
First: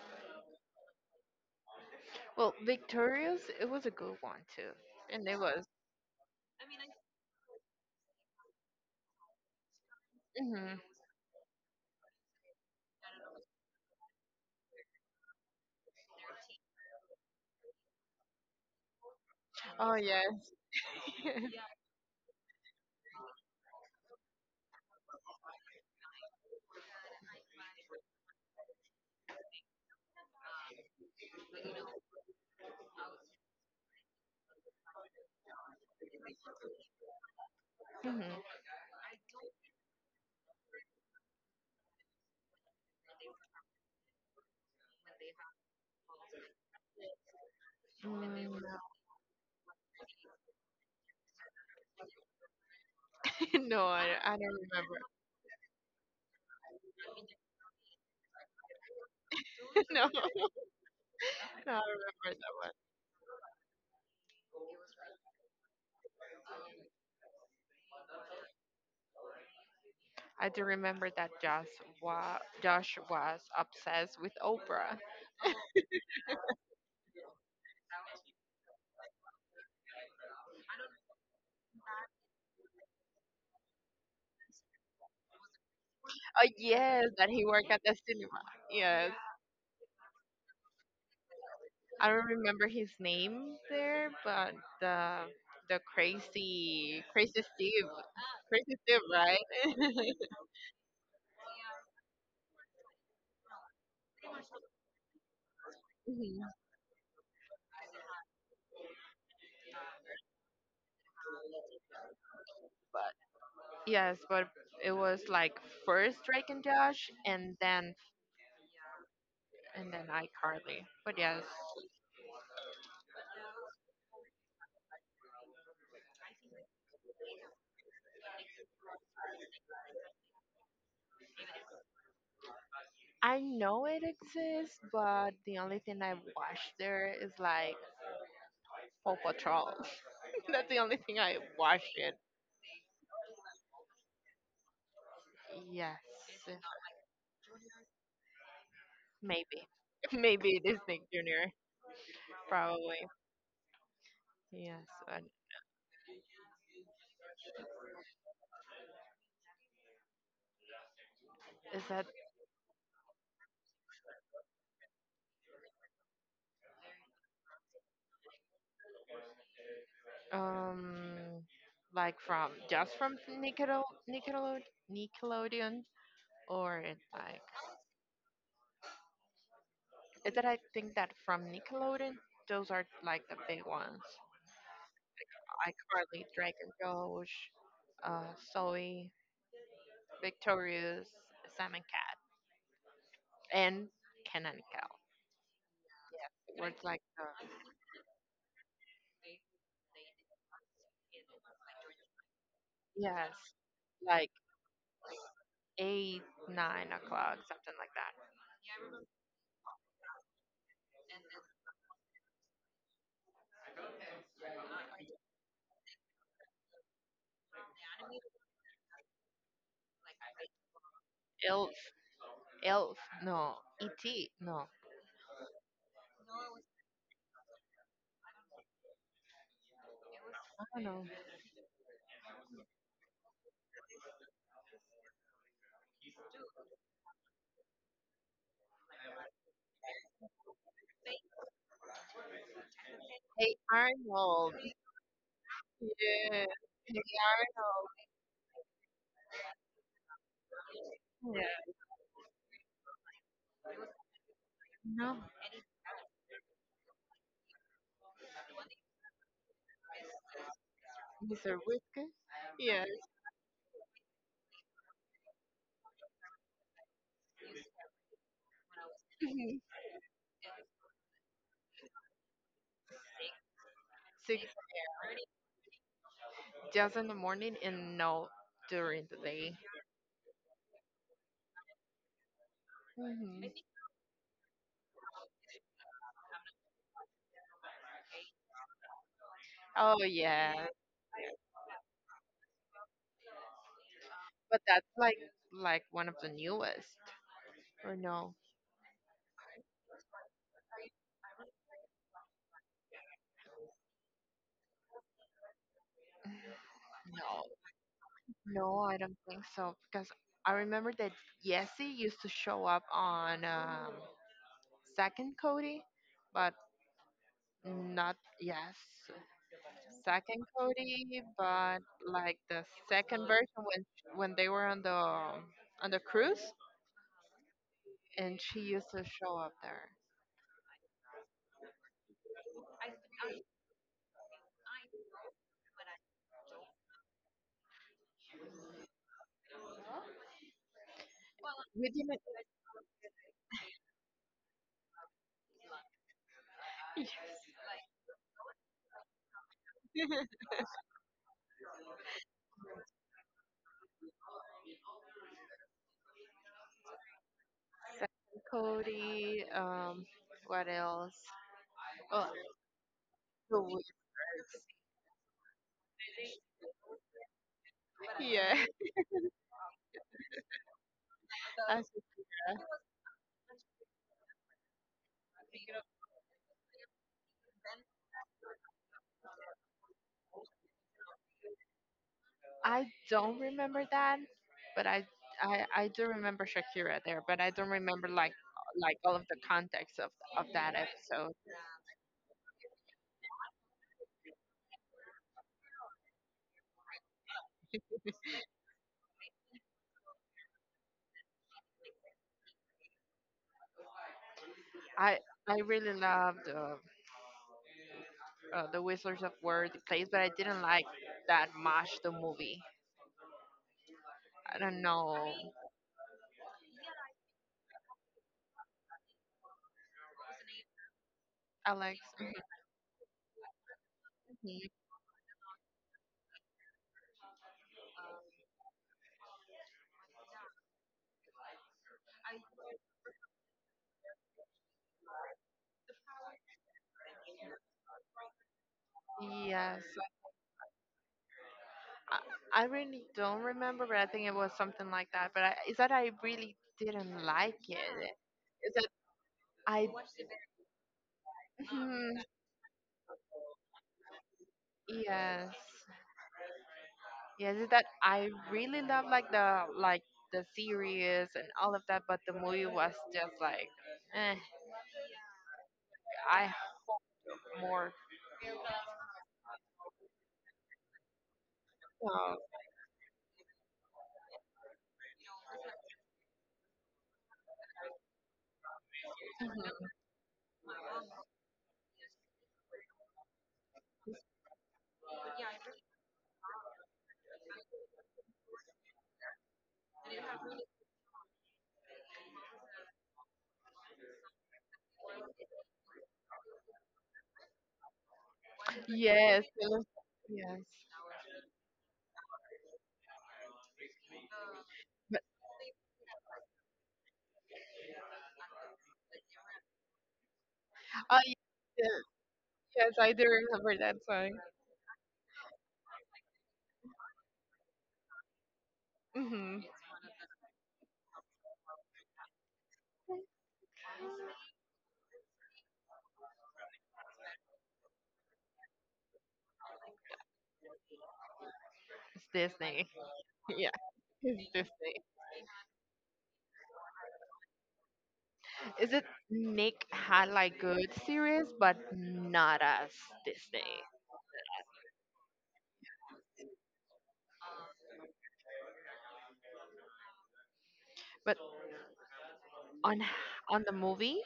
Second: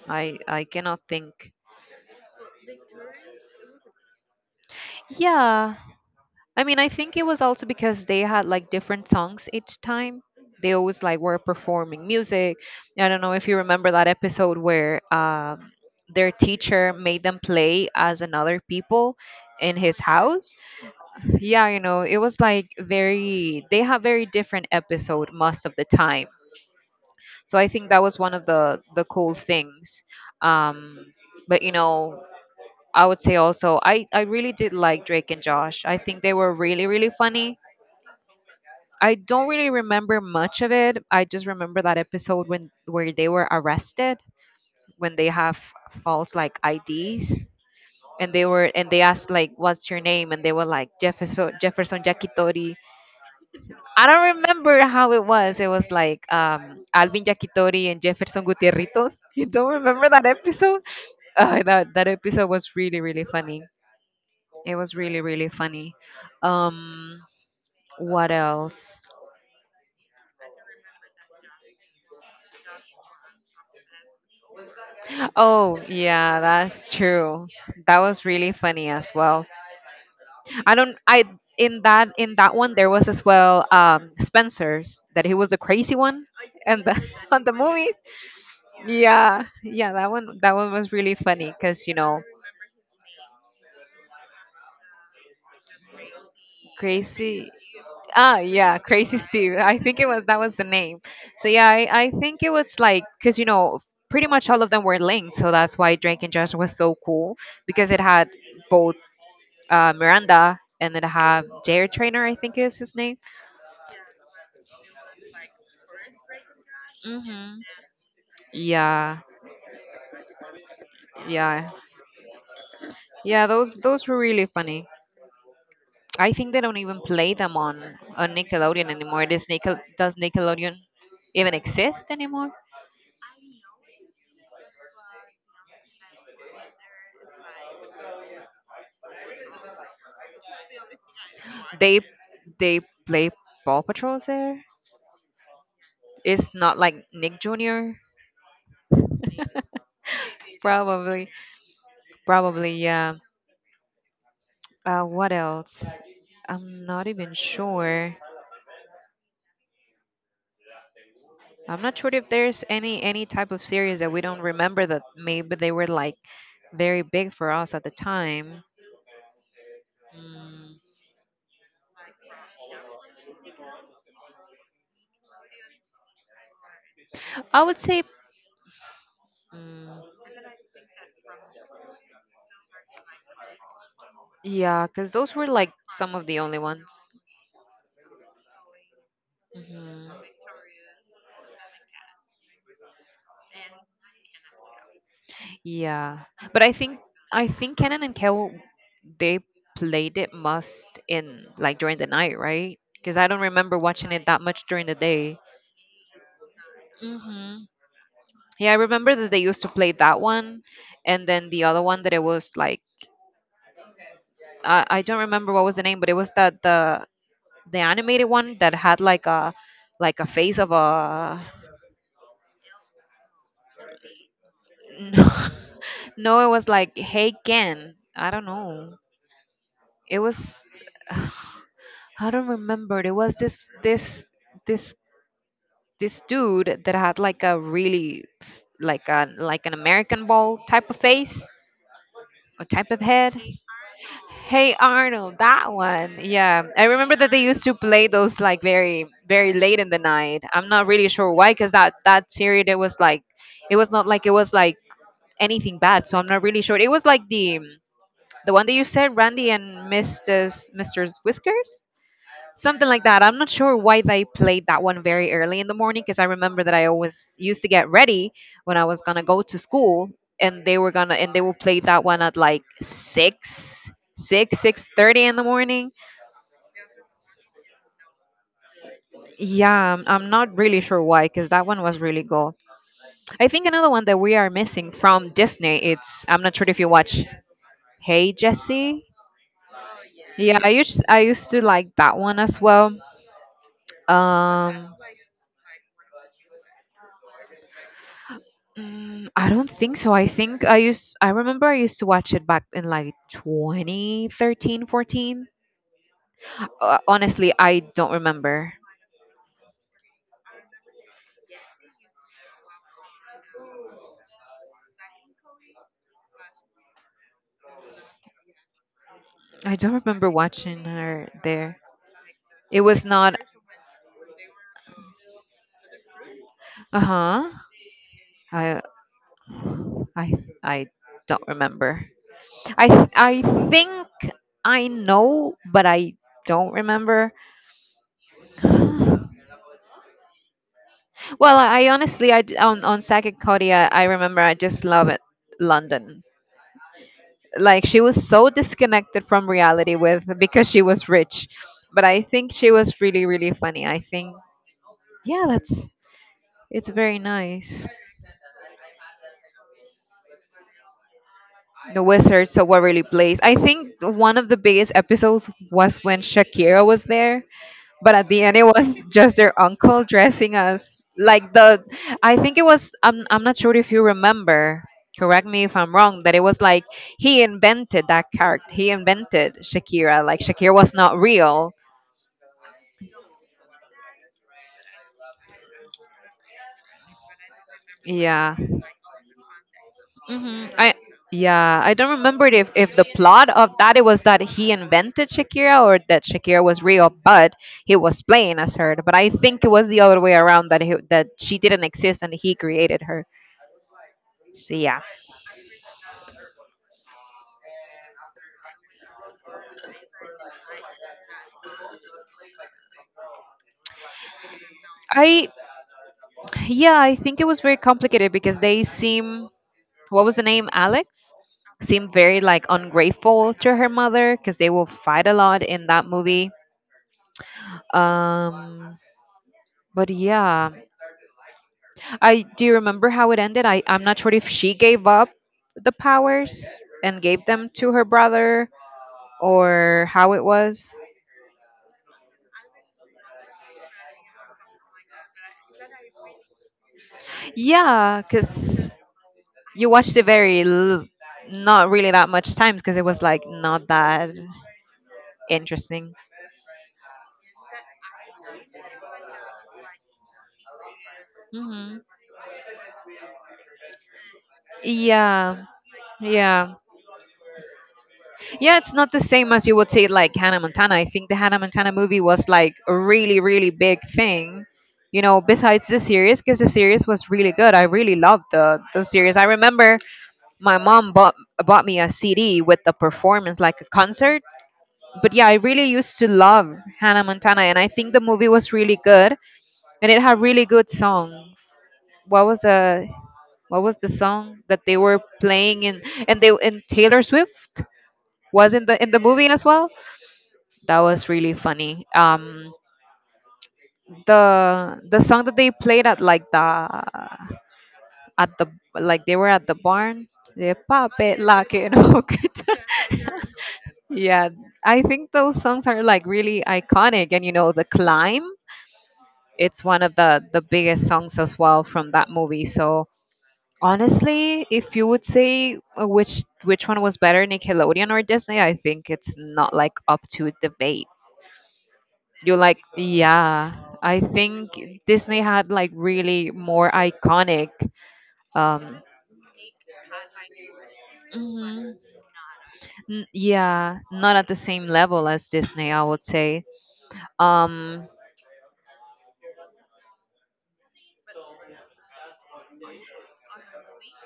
Speaker 2: I cannot think.
Speaker 1: Well, Victorious, it was a good one too, and it was.
Speaker 2: Yeah. I mean, I think it was also because they had like different songs each time. They
Speaker 1: Hmm
Speaker 2: always like were performing music. I don't know if you remember that episode where their teacher made them play as another people in
Speaker 1: Oh
Speaker 2: his house.
Speaker 1: yes.
Speaker 2: Yeah, it was like very, they have very different episode most of the time. So I think that was one of the cool things. um but I would say also, I really did like Drake and Josh. I think they were really really funny.
Speaker 1: hmm
Speaker 2: I don't really remember much of it. I just remember that episode when where they were arrested, when they have false like IDs, and they were
Speaker 1: Mm,
Speaker 2: and they asked like, "What's your name?" And they were like, Jefferson Jakitori."
Speaker 1: no,
Speaker 2: I
Speaker 1: I
Speaker 2: don't
Speaker 1: don't
Speaker 2: remember
Speaker 1: remember.
Speaker 2: how it was. It was like, Alvin Yakitori and Jefferson Gutierritos. You don't remember
Speaker 1: No,
Speaker 2: that
Speaker 1: no,
Speaker 2: episode? Uh,
Speaker 1: I don't
Speaker 2: that that
Speaker 1: remember
Speaker 2: episode
Speaker 1: that.
Speaker 2: was really really funny. It was really really funny. Um, what else?
Speaker 1: I do remember that Josh was obsessed with Oprah.
Speaker 2: Oh yeah, that's true. That was really funny as well. I don't. I in that one there was as well, Spencer's that he was the crazy one,
Speaker 1: Oh
Speaker 2: and the,
Speaker 1: yes, that
Speaker 2: on
Speaker 1: he
Speaker 2: the
Speaker 1: worked at
Speaker 2: movie.
Speaker 1: the cinema. Yes,
Speaker 2: Yeah, yeah, that one was really funny because you
Speaker 1: I
Speaker 2: know
Speaker 1: don't remember his name there, but the the crazy
Speaker 2: Crazy.
Speaker 1: Steve,
Speaker 2: Ah,
Speaker 1: crazy
Speaker 2: yeah,
Speaker 1: Steve,
Speaker 2: Crazy Steve. I
Speaker 1: right?
Speaker 2: think it was that was the name. So yeah, I think it was like, because pretty much all of them were linked, so that's why Drake and
Speaker 1: Mhm.
Speaker 2: Josh was so cool, because it had both, Miranda, and it had Jair Trainer, I think is his name.
Speaker 1: Yes, but it was like first Drake and Josh,
Speaker 2: Hmm Yeah,
Speaker 1: and then iCarly. But yes,
Speaker 2: yeah, yeah. Those were really funny. I think they don't even play them on Nickelodeon anymore. Does Nickelodeon even exist anymore?
Speaker 1: I know it exists, but the only thing I watched there is like Paw Patrol. That's the only thing I watched
Speaker 2: They
Speaker 1: it.
Speaker 2: they play Paw Patrols there.
Speaker 1: Yes,
Speaker 2: It's not like Nick Jr.
Speaker 1: maybe. Maybe Disney
Speaker 2: Probably,
Speaker 1: Jr.
Speaker 2: probably,
Speaker 1: Probably.
Speaker 2: yeah.
Speaker 1: Yes, but
Speaker 2: What else? I'm not even sure.
Speaker 1: is
Speaker 2: I'm not
Speaker 1: that
Speaker 2: sure if there's any type of series that we don't remember that maybe they were like very big for us at the time. Mm,
Speaker 1: um like from just from Nickelode Nickelodeon or it's like,
Speaker 2: I would say, mm,
Speaker 1: is that I think that from Nickelodeon those are like the big ones.
Speaker 2: yeah, because those were like some
Speaker 1: iCarly,
Speaker 2: of the
Speaker 1: Drake
Speaker 2: only
Speaker 1: and
Speaker 2: ones.
Speaker 1: Josh, Zoe,
Speaker 2: Hmm.
Speaker 1: Victorious, Sam and Cat, and Ken and Kel.
Speaker 2: Yeah, but
Speaker 1: Where
Speaker 2: I
Speaker 1: it's
Speaker 2: think
Speaker 1: like,
Speaker 2: I think Kenan and Kel, they played it must in like during the night, right? Because I
Speaker 1: yes,
Speaker 2: don't remember watching it
Speaker 1: like
Speaker 2: that much during the day.
Speaker 1: eight, 9 o'clock,
Speaker 2: Hmm.
Speaker 1: something like that.
Speaker 2: Yeah, I remember that they used to play that one, and then the other one that it was like, I don't remember what was the name, but it was that the animated one that had like a face of a,
Speaker 1: Elf, Elf, no, E.T., no,
Speaker 2: no, no, it was like Hey Ken. I don't know. It was,
Speaker 1: I don't know.
Speaker 2: I don't remember. It was this this dude that had like a really, like an American ball type of face, or type of head.
Speaker 1: Hey Arnold,
Speaker 2: Hey Arnold, that one.
Speaker 1: yeah,
Speaker 2: Yeah, I
Speaker 1: Hey
Speaker 2: remember that they used to
Speaker 1: Arnold,
Speaker 2: play those like very very late in the night. I'm not really sure
Speaker 1: yeah,
Speaker 2: why, because that series, it was like, it was not like, it was like
Speaker 1: no,
Speaker 2: anything bad. So I'm not really sure. It was like the one that you said, Randy and Mrs. Mr.
Speaker 1: Mr.
Speaker 2: Whiskers,
Speaker 1: Whiskers, yeah,
Speaker 2: something like that. I'm not sure why they played that one very early in the morning, because I remember that I always used to get ready when I was gonna go to school, and they were gonna and they will play that one at like,
Speaker 1: six
Speaker 2: 6:30 in the morning.
Speaker 1: just in the morning and no during the day.
Speaker 2: Yeah, I'm not really sure why, because that one was really cool.
Speaker 1: Mhm.
Speaker 2: I think another one that we are missing from Disney. It's I'm not sure if you watch Hey Jesse.
Speaker 1: Oh
Speaker 2: Yeah,
Speaker 1: yeah,
Speaker 2: I used to like that one as well.
Speaker 1: but that's
Speaker 2: Um,
Speaker 1: like one of the newest, or no?
Speaker 2: Mm, I don't think so. I think I used to watch it back in like 2013, 14.
Speaker 1: No.
Speaker 2: Honestly, I don't remember.
Speaker 1: No, I don't think so because I remember that Yessi used to show up on second Cody, but not yes,
Speaker 2: I don't remember
Speaker 1: second
Speaker 2: watching
Speaker 1: Cody,
Speaker 2: her there.
Speaker 1: but like the
Speaker 2: It was
Speaker 1: second
Speaker 2: not.
Speaker 1: version when they were on the cruise,
Speaker 2: Uh-huh.
Speaker 1: and she
Speaker 2: I
Speaker 1: used to show up there.
Speaker 2: I I don't remember. I I think I know, but I don't remember. Well, I
Speaker 1: We didn't
Speaker 2: honestly, I d- on Sagittaria, I remember I just love it. London,
Speaker 1: yes.
Speaker 2: like she was so disconnected from reality with because she was rich, but I think she was really really funny, I think. Yeah, that's it's very nice.
Speaker 1: Second Cody. What else?
Speaker 2: The
Speaker 1: Oh,
Speaker 2: Wizards of Waverly Place, I
Speaker 1: the Wii.
Speaker 2: think one of the biggest episodes was when Shakira was there, but at the
Speaker 1: Yeah,
Speaker 2: end it was, just their uncle dressing us like the.
Speaker 1: that's it.
Speaker 2: I think I'm not sure if you remember, correct me if I'm wrong, that it was like he invented that character, he invented Shakira, like Shakira was not real.
Speaker 1: I don't remember that, but I do remember Shakira there, but I don't remember
Speaker 2: Yeah.
Speaker 1: like all of the context of
Speaker 2: Hmm.
Speaker 1: that
Speaker 2: I
Speaker 1: episode.
Speaker 2: yeah, I don't remember if the plot of that, it was that he invented Shakira or that Shakira was real, but he was playing as her. But I think it was the other way around, that she didn't exist and he created her. So yeah,
Speaker 1: I I really loved the Whistlers of War, the plays, but I didn't like that much the movie. I don't know,
Speaker 2: I Yeah, I think it was very complicated because they seem, what was the name? Alex
Speaker 1: Alex.
Speaker 2: seemed very like ungrateful to her mother because
Speaker 1: Mhm.
Speaker 2: they will fight a lot in that movie. Um, but yeah. I do you remember how it ended? I'm not sure if she gave up the powers and gave them to her brother
Speaker 1: Yes,
Speaker 2: or how it was.
Speaker 1: I, I really don't remember, but I think it was something like that. But I, is that I really didn't like it?
Speaker 2: Yeah,
Speaker 1: Is that
Speaker 2: because
Speaker 1: I?
Speaker 2: you watched it very, not really
Speaker 1: Mhm,
Speaker 2: that much times because it was like not that
Speaker 1: yes.
Speaker 2: interesting.
Speaker 1: Yes, is that I really love like the series and all of that,
Speaker 2: Hmm.
Speaker 1: but the movie was just like, eh,
Speaker 2: Yeah,
Speaker 1: I have
Speaker 2: yeah.
Speaker 1: more.
Speaker 2: Yeah, it's not the same as you would say, like Hannah Montana. I think the Hannah Montana movie
Speaker 1: uh,
Speaker 2: was like a really, really big thing, besides the series, because the series was really good. I really loved the series. I remember my mom bought me a CD with the performance, like a concert. But yeah, I really used to love Hannah Montana, and I think the movie was really good, and it had really good songs. What was the what was the song that they were playing in, and they, in Taylor Swift was in the
Speaker 1: yes,
Speaker 2: movie as well?
Speaker 1: yes.
Speaker 2: That was really funny. The
Speaker 1: But,
Speaker 2: song that they played at like the at the, like, they were at the barn. The
Speaker 1: oh,
Speaker 2: puppet lock it
Speaker 1: ye-
Speaker 2: hook it.
Speaker 1: yes, I do remember that song.
Speaker 2: Yeah, I think those songs are like really iconic, and, you know, the climb.
Speaker 1: Hmm
Speaker 2: It's one of the biggest songs as well from that movie. So honestly, if you would say, which one was better, Nickelodeon or Disney, I think it's not like up to debate.
Speaker 1: It's
Speaker 2: You like,
Speaker 1: Disney. Yeah,
Speaker 2: yeah. I
Speaker 1: it's
Speaker 2: think
Speaker 1: Disney.
Speaker 2: Disney had like really more iconic.
Speaker 1: Is
Speaker 2: Um,
Speaker 1: it Nick had like good series, but
Speaker 2: mhm.
Speaker 1: not as Disney?
Speaker 2: Yeah, not at the same level as Disney, I would say. Um,
Speaker 1: But on on the movie,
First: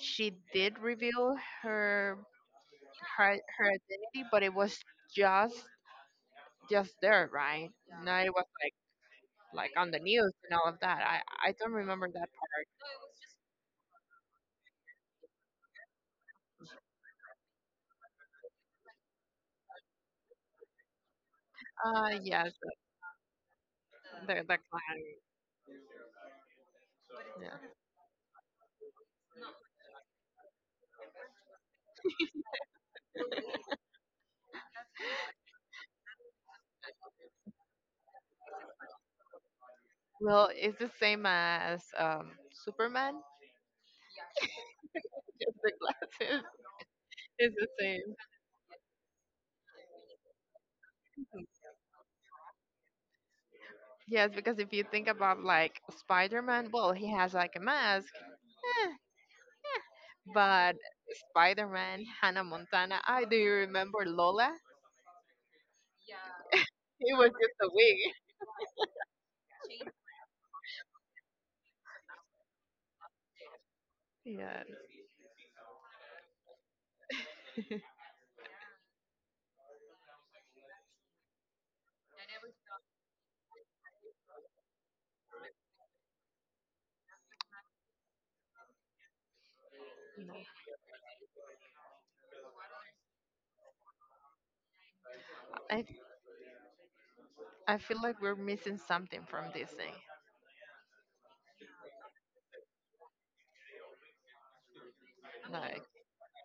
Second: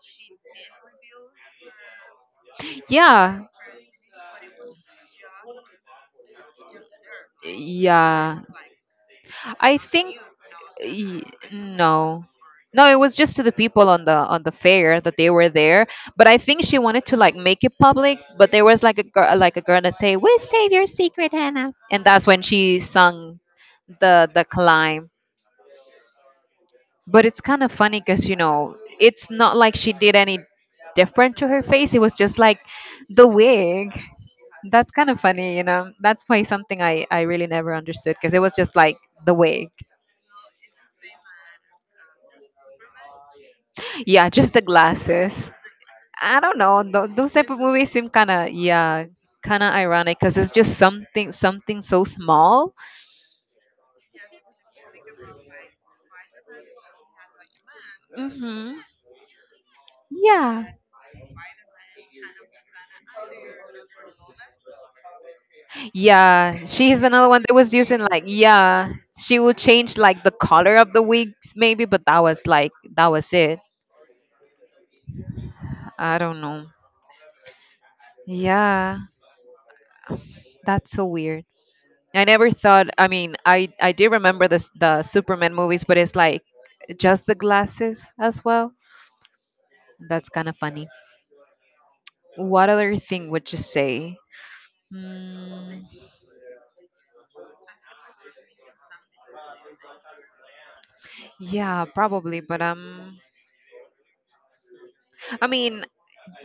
Speaker 1: she did reveal her
Speaker 2: yeah,
Speaker 1: her identity, but it was just just there, right? No, it
Speaker 2: yeah.
Speaker 1: was like
Speaker 2: I
Speaker 1: on the
Speaker 2: think
Speaker 1: news and all of that.
Speaker 2: y-
Speaker 1: I don't remember
Speaker 2: no,
Speaker 1: that part.
Speaker 2: no. It was just to the people on the fair that they were there. But I think she wanted to like make it public. But there was like a girl that say, "We'll save your secret, Hannah," and that's when
Speaker 1: Yes,
Speaker 2: she sung the the
Speaker 1: the
Speaker 2: climb.
Speaker 1: glasses.
Speaker 2: But it's kind
Speaker 1: Yeah.
Speaker 2: of funny because, you know, it's not like she did any different to her face. It was just like the wig. That's kind of funny, you know. That's why something, I really never understood, because it was just like the wig.
Speaker 1: Well, it's the same as Superman.
Speaker 2: Yeah, just the glasses.
Speaker 1: Just the
Speaker 2: I
Speaker 1: glasses
Speaker 2: don't know, those type
Speaker 1: is
Speaker 2: of
Speaker 1: the
Speaker 2: movies seem
Speaker 1: same.
Speaker 2: kind of, yeah, kind of ironic because it's just something so small.
Speaker 1: Yes, because if you think about like Spider-Man, well, he has like a mask,
Speaker 2: Hmm,
Speaker 1: eh,
Speaker 2: yeah.
Speaker 1: but Spider-Man, Hannah Montana. I do you remember Lola?
Speaker 2: Yeah, she's
Speaker 1: It
Speaker 2: another
Speaker 1: was
Speaker 2: one that
Speaker 1: just a
Speaker 2: was using
Speaker 1: wig.
Speaker 2: like, yeah, she would change like the color of the wigs maybe, but that was that was it.
Speaker 1: Yeah.
Speaker 2: I don't know. Yeah, that's so weird. I never thought. I mean, I did remember the the Superman movies, but it's like just the glasses as well. That's
Speaker 1: No.
Speaker 2: kind of funny. What other thing would you say?
Speaker 1: I
Speaker 2: Mm,
Speaker 1: I feel like we're missing something from Disney.
Speaker 2: yeah, probably. But I
Speaker 1: Like
Speaker 2: mean,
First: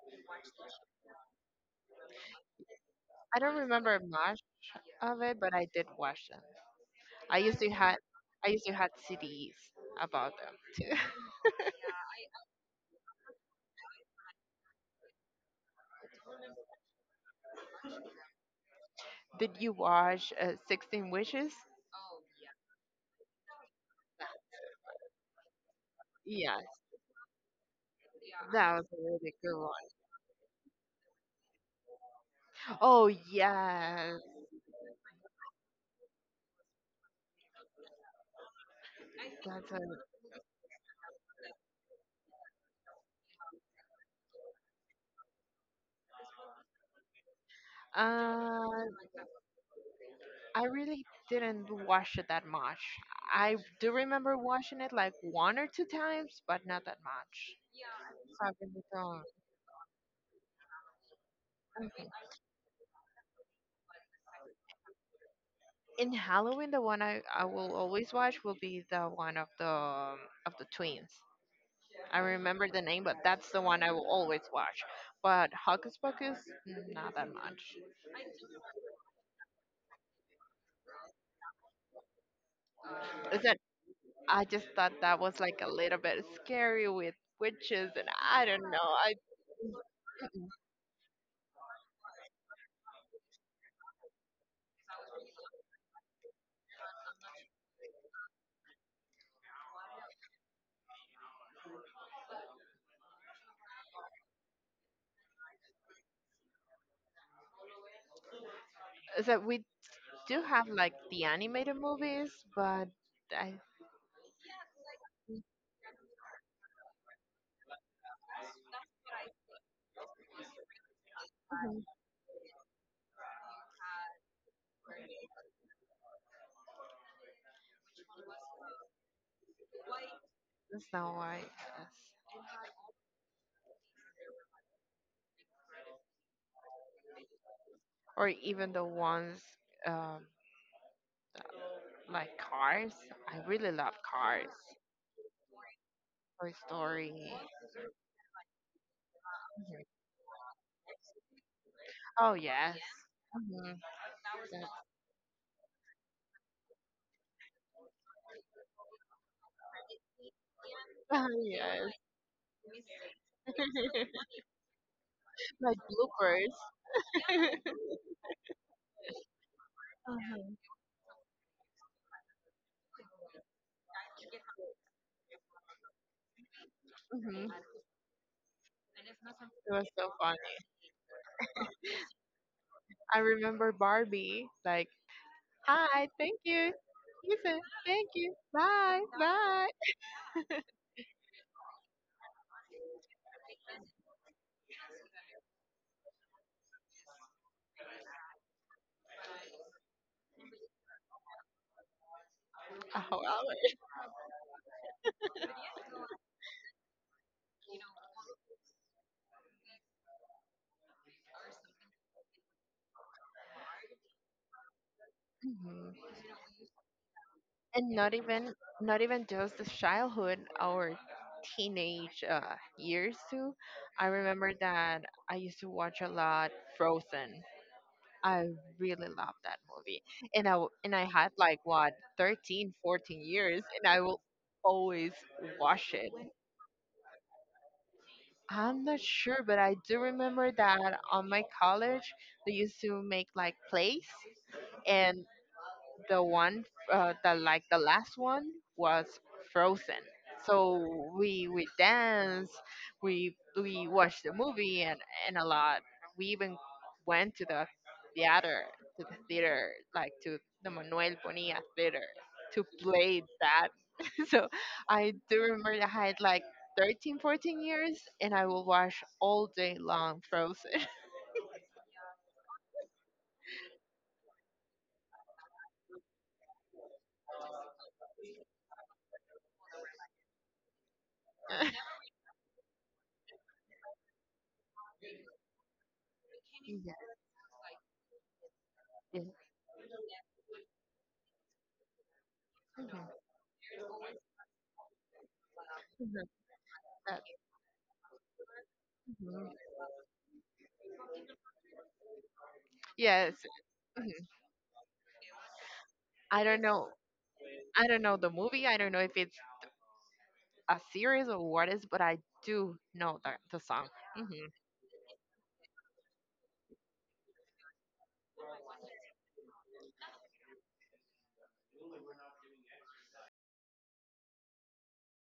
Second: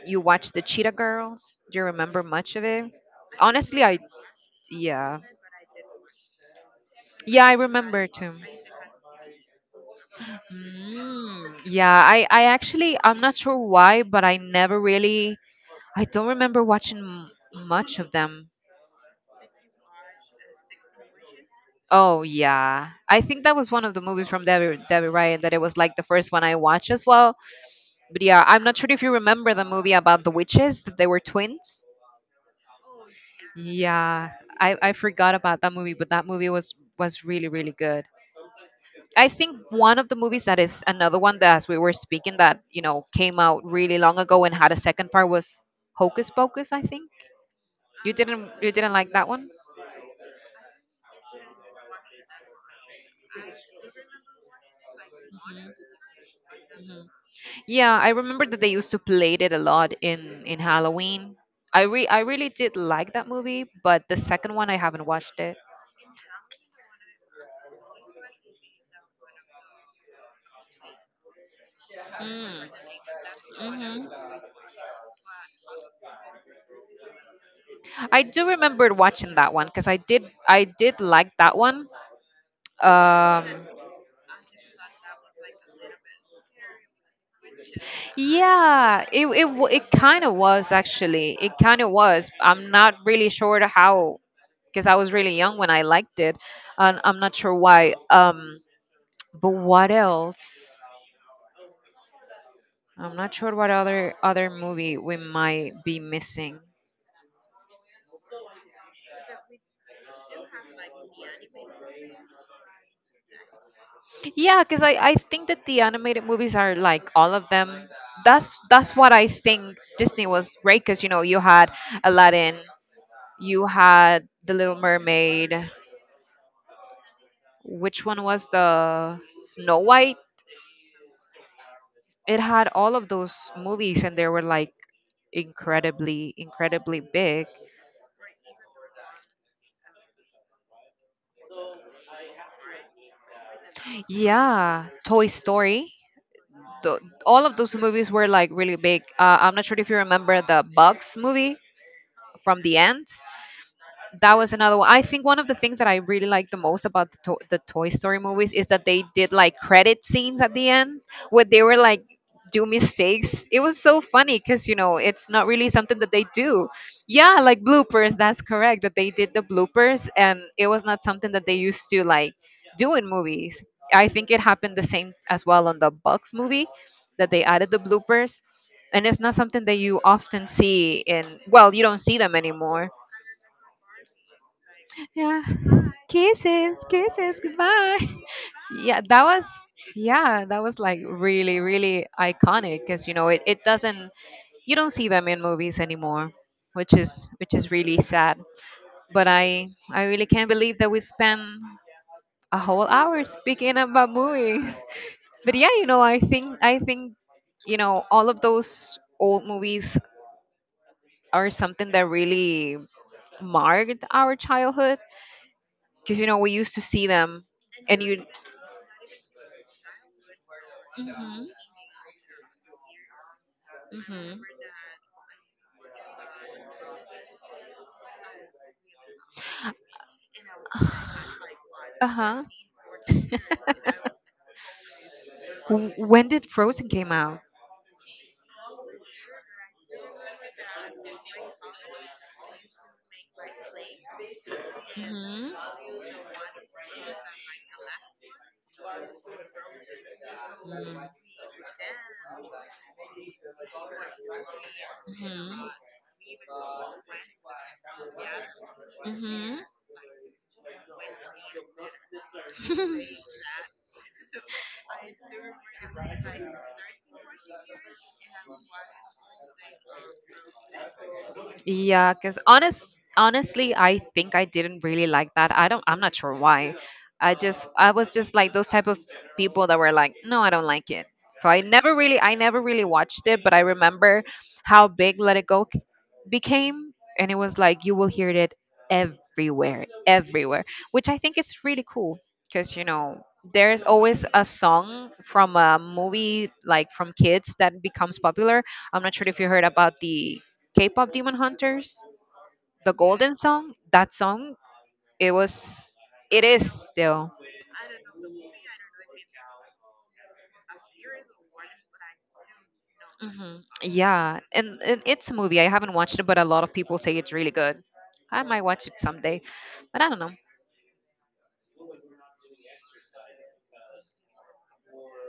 Speaker 2: you watch the Cheetah Girls. Do you remember much of it?
Speaker 1: I don't
Speaker 2: Honestly, I,
Speaker 1: remember much
Speaker 2: yeah.
Speaker 1: of it, but I did watch them. I
Speaker 2: Yeah, I
Speaker 1: used to had
Speaker 2: remember too.
Speaker 1: I used to had CDs about them too.
Speaker 2: Mm, yeah, I actually, I'm not sure why, but I never really, I don't remember watching much of them.
Speaker 1: Did you watch 16 Witches?
Speaker 2: Oh, yeah. I think that was one of the movies from Debbie Ryan that it was like the first one I
Speaker 1: Yes,
Speaker 2: watched as well. But yeah, I'm
Speaker 1: that
Speaker 2: not
Speaker 1: was
Speaker 2: sure if
Speaker 1: a
Speaker 2: you
Speaker 1: really
Speaker 2: remember
Speaker 1: good
Speaker 2: the
Speaker 1: one.
Speaker 2: movie about the witches, that they were twins.
Speaker 1: Oh yes,
Speaker 2: Yeah, I forgot about that movie, but that movie was really, really good. I think
Speaker 1: that's a.
Speaker 2: one of the movies that is another one that, as we were speaking, that, you know, came out really long ago and had a second part was Hocus Pocus. I think
Speaker 1: Uh,
Speaker 2: you didn't like that one.
Speaker 1: I really didn't watch it that much. I do remember watching it like one or
Speaker 2: Mhm,
Speaker 1: two times, but not that
Speaker 2: mhm.
Speaker 1: much.
Speaker 2: Yeah, I remember that they used
Speaker 1: So
Speaker 2: to
Speaker 1: um,
Speaker 2: play it a lot in Halloween. I really did like that movie, but the second one I haven't watched it.
Speaker 1: in Halloween, the one I will always watch will be the one of the twins. I remember
Speaker 2: Mm,
Speaker 1: the name, but that's the one I will
Speaker 2: mhm.
Speaker 1: always watch. But Hocus Pocus, not that much.
Speaker 2: I do remember watching that one because I did like that one.
Speaker 1: Is that
Speaker 2: Um,
Speaker 1: I just thought that was like a little bit scary with witches, and I don't know.
Speaker 2: Yeah,
Speaker 1: I
Speaker 2: it it kind of was actually. It kind of was. I'm not really sure to how, because I was really young when I liked it, and I'm not sure why. But what else? I'm not sure what other movie we might be missing.
Speaker 1: is that we do have like the animated movies, but I
Speaker 2: Yeah, because I think that the animated movies are like all of them. That's what I think Disney was great, because, you know, you had Aladdin, you had The Little Mermaid, which one was the Snow White?
Speaker 1: that's not why. Yes.
Speaker 2: It had all of those movies, and they were like incredibly, incredibly big.
Speaker 1: Or even the ones um, like Cars. I really love Cars.
Speaker 2: Yeah, Toy Story.
Speaker 1: Toy
Speaker 2: Tho-
Speaker 1: Story.
Speaker 2: all of those movies were like really big. I'm not sure
Speaker 1: Mhm.
Speaker 2: if you remember the Bugs movie
Speaker 1: Oh
Speaker 2: from the
Speaker 1: yes.
Speaker 2: end.
Speaker 1: hmm
Speaker 2: That was another one. I think one of the things that I really like the most about the Toy Story movies is that they did like credit scenes at the end where they were
Speaker 1: yes.
Speaker 2: like do mistakes. It was so funny because, you know, it's not really
Speaker 1: Like
Speaker 2: something that they
Speaker 1: bloopers.
Speaker 2: do. Yeah, like bloopers. That's correct. That they did the bloopers, and it was not something that they used to like do in movies. I think it happened the same as well on the Bucks movie that they
Speaker 1: Hmm It
Speaker 2: added the bloopers, and it's not something that
Speaker 1: was
Speaker 2: you
Speaker 1: so
Speaker 2: often
Speaker 1: funny.
Speaker 2: see in. Well, you don't see them anymore,
Speaker 1: I remember Barbie. Like,
Speaker 2: yeah.
Speaker 1: hi, thank you.
Speaker 2: Kisses, kisses,
Speaker 1: Listen,
Speaker 2: goodbye.
Speaker 1: thank you. Bye,
Speaker 2: Yeah, that was,
Speaker 1: bye.
Speaker 2: yeah, that was like really, really iconic, because, you know, it doesn't, you don't see them in movies anymore, which is, which is really sad. But I really can't believe that we spent a whole
Speaker 1: Oh,
Speaker 2: hour
Speaker 1: wow.
Speaker 2: speaking about movies. But yeah, you know, I think, you know, all of those old movies are something that really marked our childhood,
Speaker 1: hmm
Speaker 2: because, you know, we used to see them,
Speaker 1: And
Speaker 2: and
Speaker 1: not
Speaker 2: you.
Speaker 1: even, not even just the childhood, our
Speaker 2: Mhm.
Speaker 1: teenage years too. I
Speaker 2: Mhm.
Speaker 1: remember that I used to watch a lot Frozen. I really love that movie. And I had like what
Speaker 2: Uh huh.
Speaker 1: 13, 14 years and I will always watch it.
Speaker 2: when did Frozen came out?
Speaker 1: I'm not sure, but I do remember that on my college they used to make like plays and
Speaker 2: Mhm.
Speaker 1: the one the like the last one was Frozen. So
Speaker 2: Mhm.
Speaker 1: we danced, we watched the movie and a lot. We even went theater to
Speaker 2: Mhm.
Speaker 1: the
Speaker 2: Mhm.
Speaker 1: theater like to the Manuel Bonilla theater to play that. So I do remember that I had like 13, 14 years and I will watch all day long Frozen.
Speaker 2: yeah, because honestly, I think I didn't really like that. I don't. I'm not sure why. I was just like those type of people that were like, no, I don't like it. So I never really watched it. But I remember how big Let It Go
Speaker 1: Yeah,
Speaker 2: became, and it was like you will hear it
Speaker 1: yeah.
Speaker 2: everywhere, which I think is really cool, because, you
Speaker 1: Mhm,
Speaker 2: know, there's always a song from a
Speaker 1: mhm,
Speaker 2: movie, like from
Speaker 1: that-
Speaker 2: kids, that becomes popular. I'm not sure if you
Speaker 1: mhm.
Speaker 2: heard about the K-pop demon hunters. The
Speaker 1: Yes,
Speaker 2: golden song, that song, it was,
Speaker 1: I
Speaker 2: it
Speaker 1: don't
Speaker 2: is
Speaker 1: know.
Speaker 2: still.
Speaker 1: I don't know the movie. I don't know if it's a series or what is, but I do know
Speaker 2: Hmm
Speaker 1: the song. Hmm
Speaker 2: yeah, and it's a movie, I haven't watched it, but a lot of people say it's really good. I might watch it someday, but I don't know.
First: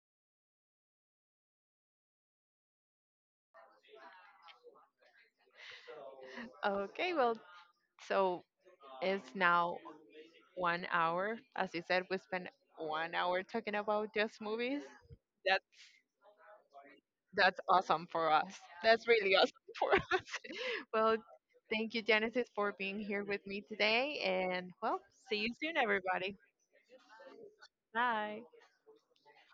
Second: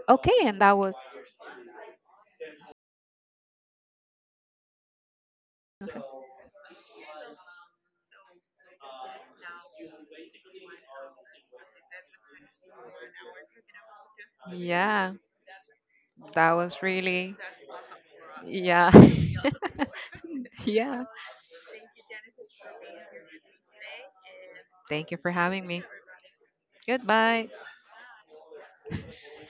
Speaker 2: Okay, and that was,
Speaker 1: Okay, well, so it's now one hour. As you said, we spent one hour talking about just movies.
Speaker 2: yeah,
Speaker 1: That's
Speaker 2: that was really,
Speaker 1: that's awesome for us.
Speaker 2: yeah.
Speaker 1: That's really awesome for us.
Speaker 2: yeah.
Speaker 1: Well, thank you, Genesis, for being here with me today, and well,
Speaker 2: Thank you for
Speaker 1: see you
Speaker 2: having
Speaker 1: soon,
Speaker 2: me.
Speaker 1: everybody.
Speaker 2: Goodbye.
Speaker 1: Bye.